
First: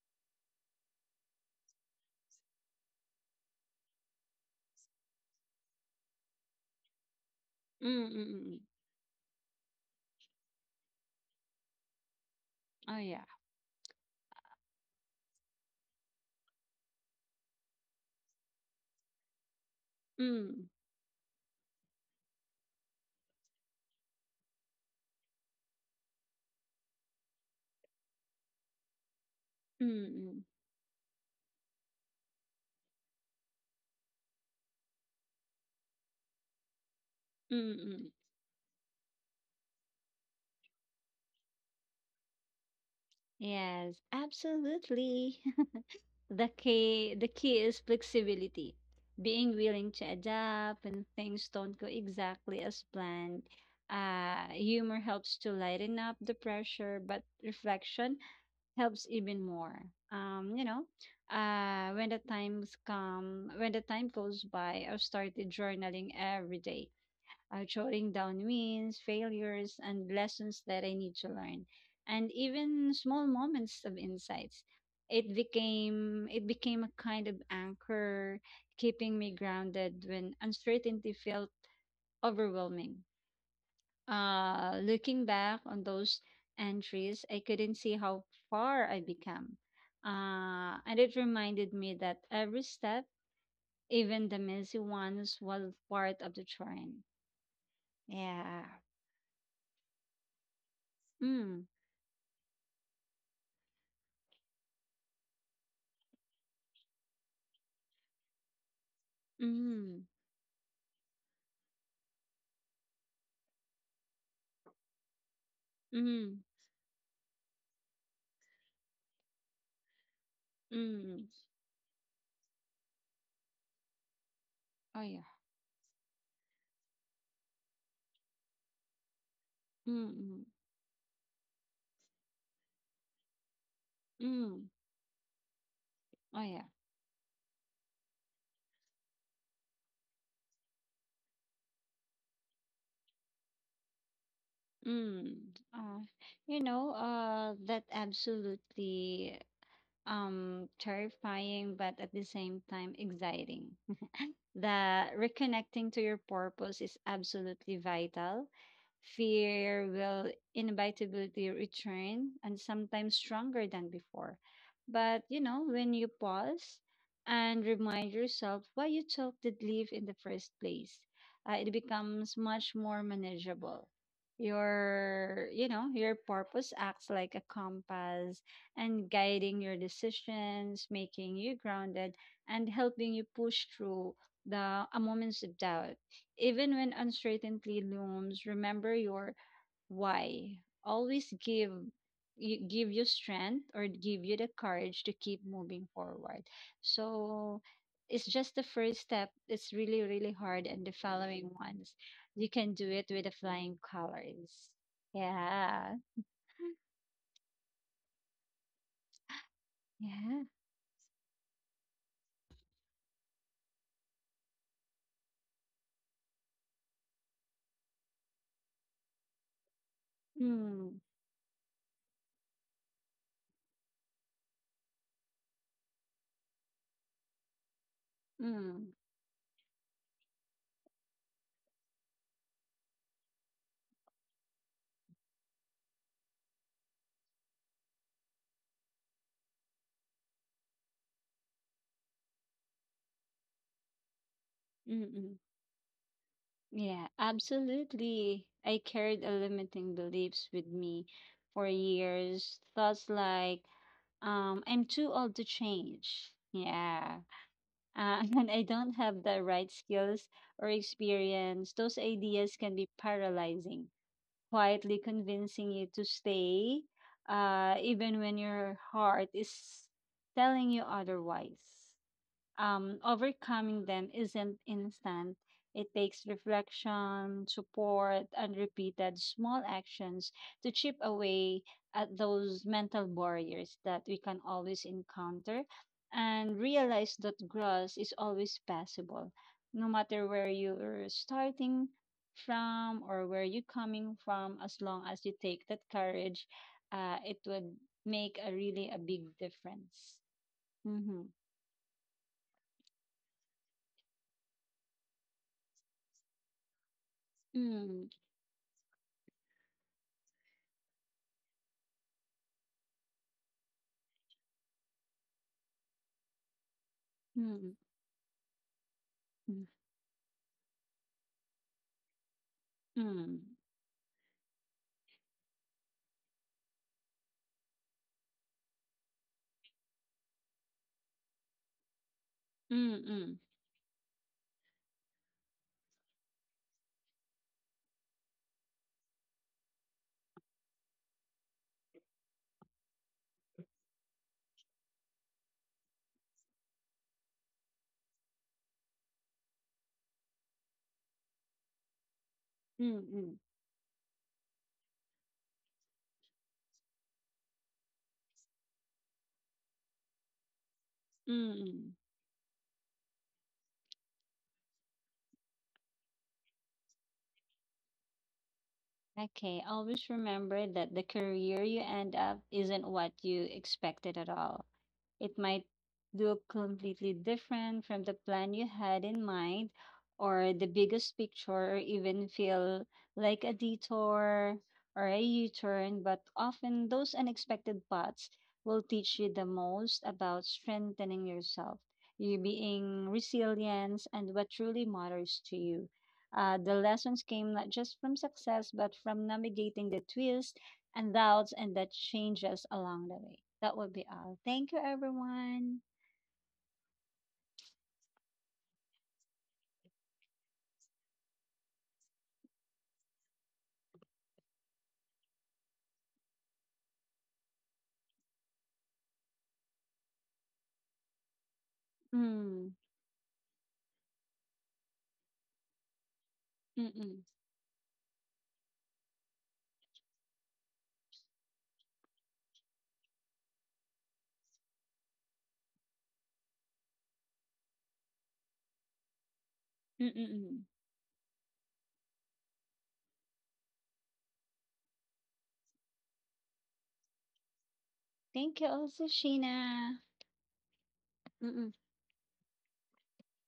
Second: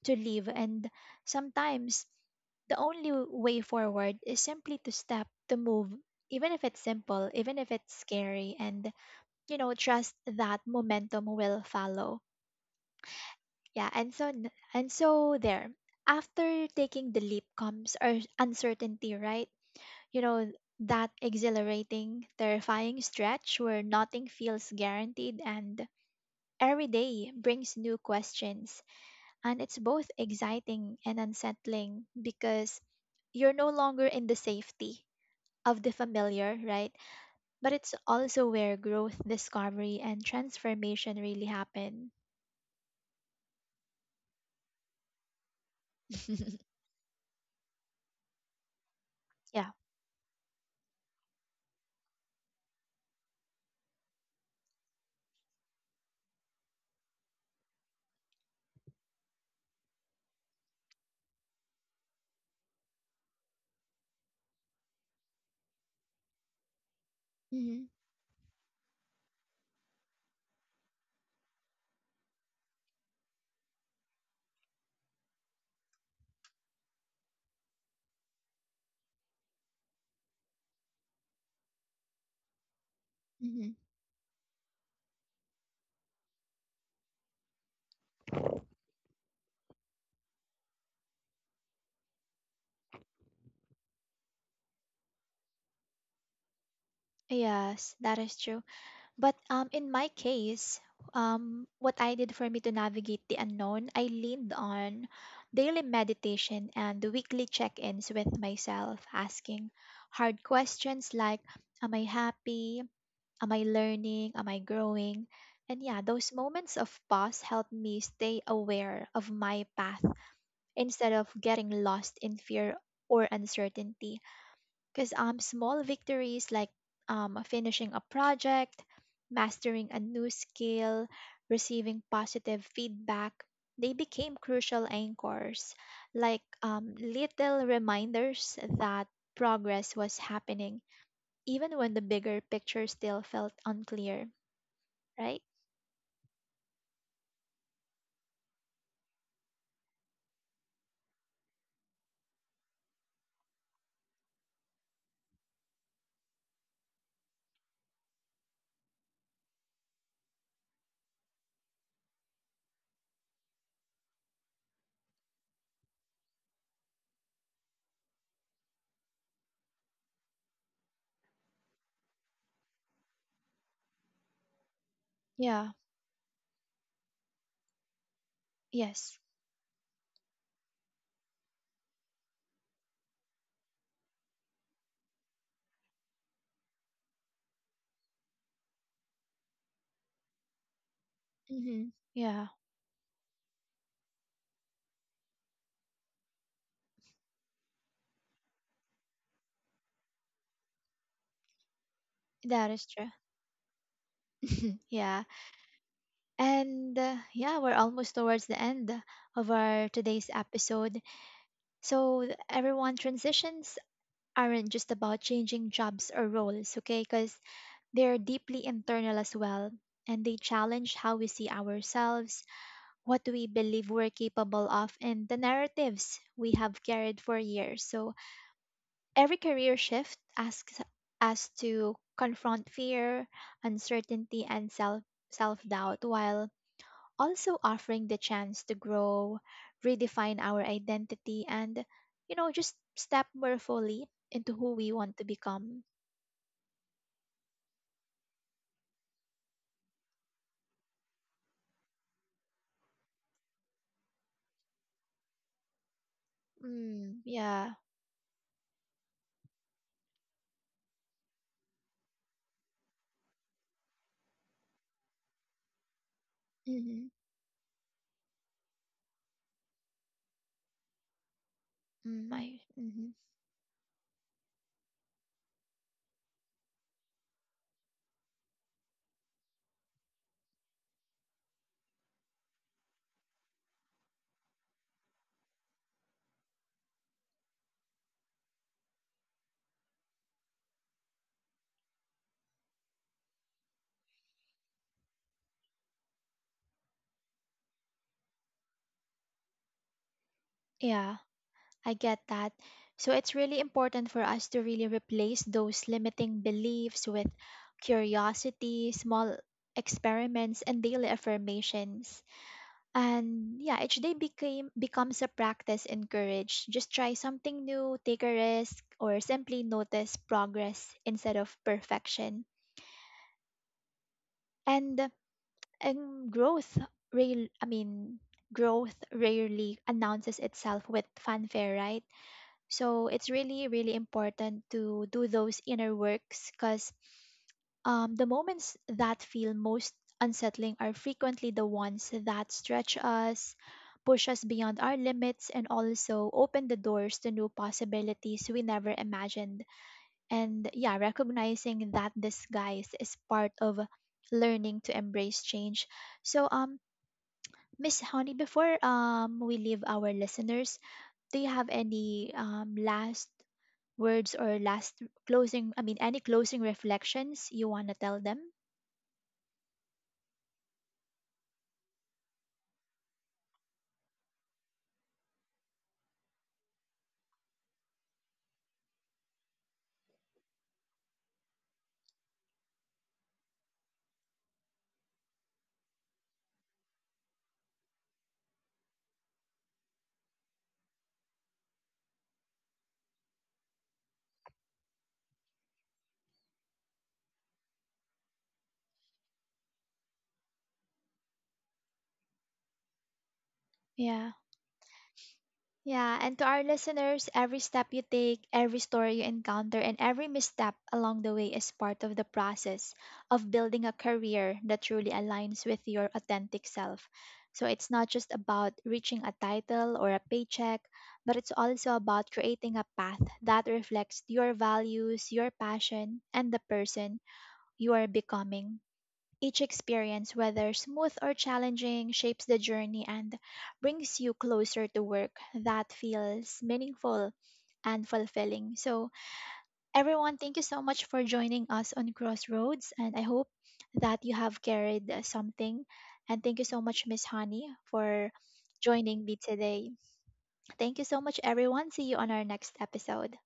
Speaker 1: to live. And sometimes the only way forward is simply to step, to move, even if it's simple, even if
Speaker 2: Mm.
Speaker 1: it's
Speaker 2: Mm. Mm.
Speaker 1: scary,
Speaker 2: Mm.
Speaker 1: and you know, trust that momentum will follow.
Speaker 2: Oh yeah.
Speaker 1: Yeah, and so n- and so there, after taking the leap comes our uncertainty, right? You know,
Speaker 2: Mm.
Speaker 1: that exhilarating, terrifying stretch where nothing feels guaranteed, and every day brings new questions, and it's both
Speaker 2: Mm.
Speaker 1: exciting and unsettling because you're no longer in the safety of the familiar, right? But
Speaker 2: Mm.
Speaker 1: it's
Speaker 2: Mm.
Speaker 1: also where growth, discovery, and transformation really happen.
Speaker 2: Yes, absolutely. The key the key is flexibility. Being
Speaker 1: Yeah.
Speaker 2: willing to adapt when things don't go exactly as planned. Uh, humor helps to lighten up the pressure, but reflection helps even more. Um, you know, uh, when the times come, when the time goes by, I've started journaling every day, uh,
Speaker 1: Hmm.
Speaker 2: jotting down wins, failures, and lessons that I need to learn, and even small moments of insights. It became it became a kind of anchor, keeping me grounded when uncertainty felt overwhelming.
Speaker 1: Hmm.
Speaker 2: Uh, looking back on those entries, I couldn't see how far I became, uh, and it reminded me that every step, even the messy ones, was part of the journey.
Speaker 1: Yes, that is true.
Speaker 2: Yeah.
Speaker 1: But um, in my case, um,
Speaker 2: Mm.
Speaker 1: what I did for me to navigate the unknown, I leaned on daily meditation and the weekly check ins with myself, asking
Speaker 2: Mm,
Speaker 1: hard questions like, am I happy? Am I learning? Am I growing? And yeah, those
Speaker 2: mm,
Speaker 1: moments of pause help me stay aware of my path instead
Speaker 2: mm.
Speaker 1: of getting lost in fear or uncertainty,
Speaker 2: Oh
Speaker 1: because
Speaker 2: yeah.
Speaker 1: um, small victories like um, finishing a project, mastering a
Speaker 2: Mm,
Speaker 1: new
Speaker 2: mm,
Speaker 1: skill, receiving positive feedback, they became
Speaker 2: mm.
Speaker 1: crucial anchors, like
Speaker 2: Oh yeah.
Speaker 1: um, little reminders that progress was happening, even when the bigger picture still felt unclear, right?
Speaker 2: Mm. Uh, you know, uh, that absolutely um terrifying, but at the same time exciting. The reconnecting to your purpose is absolutely vital. Fear will inevitably return, and sometimes stronger than before. But, you know, when you pause and remind yourself why you took the leave in the first place, uh, it becomes much more manageable. Your, you
Speaker 1: Yeah,
Speaker 2: know, your purpose acts like a compass, and
Speaker 1: yes.
Speaker 2: guiding your decisions, making you grounded and helping you push through the uh, moments of doubt. Even when uncertainty looms, remember your why. Always
Speaker 1: Hmm.
Speaker 2: give
Speaker 1: Yeah,
Speaker 2: you, give you strength, or give you the courage to keep moving forward. So it's just the first step. It's really, really hard, and the following ones, you
Speaker 1: that
Speaker 2: can
Speaker 1: is
Speaker 2: do
Speaker 1: true.
Speaker 2: it with the flying colors.
Speaker 1: Yeah.
Speaker 2: Yeah,
Speaker 1: And uh, yeah, we're almost towards the end of our today's
Speaker 2: yeah.
Speaker 1: episode. So th- everyone, transitions aren't just about changing jobs or roles, okay? Because they're deeply internal as well. And they challenge
Speaker 2: Mm,
Speaker 1: how we see ourselves, what we believe we're capable of, and the narratives we have carried for years. So
Speaker 2: mm,
Speaker 1: every career shift asks us to confront fear, uncertainty, and self self doubt, while also offering the chance to grow, redefine our identity, and, you know, just step more fully into who we want to
Speaker 2: mm-mm.
Speaker 1: become.
Speaker 2: Yeah, absolutely. I carried a limiting beliefs with me for years. Thoughts like, Um, I'm too old to change.
Speaker 1: Mm,
Speaker 2: Yeah.
Speaker 1: yeah.
Speaker 2: Uh, and I don't have the right skills or experience. Those ideas can be paralyzing, quietly convincing you to stay,
Speaker 1: Mm-hmm.
Speaker 2: uh, even when your heart is telling you otherwise.
Speaker 1: Mm, I,
Speaker 2: um,
Speaker 1: mm-hmm.
Speaker 2: overcoming them isn't instant. It takes reflection, support, and repeated small actions to chip away at those mental barriers that we can always encounter, and realize that growth is always possible, no matter where you're starting from or where you're coming from. As long as you take that courage, uh, it would make a really a big difference.
Speaker 1: Yeah,
Speaker 2: Mm-hmm.
Speaker 1: I get that. So it's really important for us to really replace those limiting beliefs with
Speaker 2: Mm-hmm.
Speaker 1: curiosity, small experiments, and daily affirmations. And yeah, each day became becomes a practice in just try something
Speaker 2: Mm-hmm.
Speaker 1: new, take a risk, or simply
Speaker 2: Mm,
Speaker 1: notice progress instead of perfection.
Speaker 2: mm,
Speaker 1: And and growth real I mean, growth rarely announces itself with fanfare, right?
Speaker 2: mm,
Speaker 1: So it's
Speaker 2: mm,
Speaker 1: really, really important to do those inner works, because um, the moments that feel most unsettling are frequently the ones that stretch us, push us beyond our limits, and also open the doors to new possibilities we never imagined. And yeah, recognizing that disguise is
Speaker 2: mm.
Speaker 1: part of learning to embrace change. So, um, Miss Honey, before um we leave our listeners, do you have
Speaker 2: Mm.
Speaker 1: any um, last words or last closing i mean any closing reflections you want to tell them?
Speaker 2: Okay, always remember that the career you end up isn't what you expected at all. It might look completely different from the plan you had in mind, or the biggest picture, or even feel like a detour or a U turn. But often, those unexpected paths will teach you the most about strengthening yourself, you being resilience, and what truly matters to you. Uh, the lessons came not just from success, but from navigating the twists and doubts and that changes along the way. That would be
Speaker 1: Yeah,
Speaker 2: all. Thank you, everyone.
Speaker 1: yeah. And to our listeners, every step you take, every story you encounter, and every misstep along the way is part of the process of building a career that truly aligns with your authentic self. So it's not just about reaching a title or a paycheck, but it's also about
Speaker 2: Mm.
Speaker 1: creating a path that reflects your values, your passion, and the person
Speaker 2: Mm-mm.
Speaker 1: you are becoming. Each experience, whether smooth or challenging, shapes the journey and brings you closer to work that feels meaningful and fulfilling. So, everyone, thank you
Speaker 2: Mm-mm.
Speaker 1: so much for joining us on Crossroads, and I hope that you have carried uh, something. And thank you so much, Miss Honey, for
Speaker 2: Thank you also,
Speaker 1: joining me today.
Speaker 2: Sheena.
Speaker 1: Thank you so much,
Speaker 2: Mm-mm.
Speaker 1: everyone. See you on our next episode.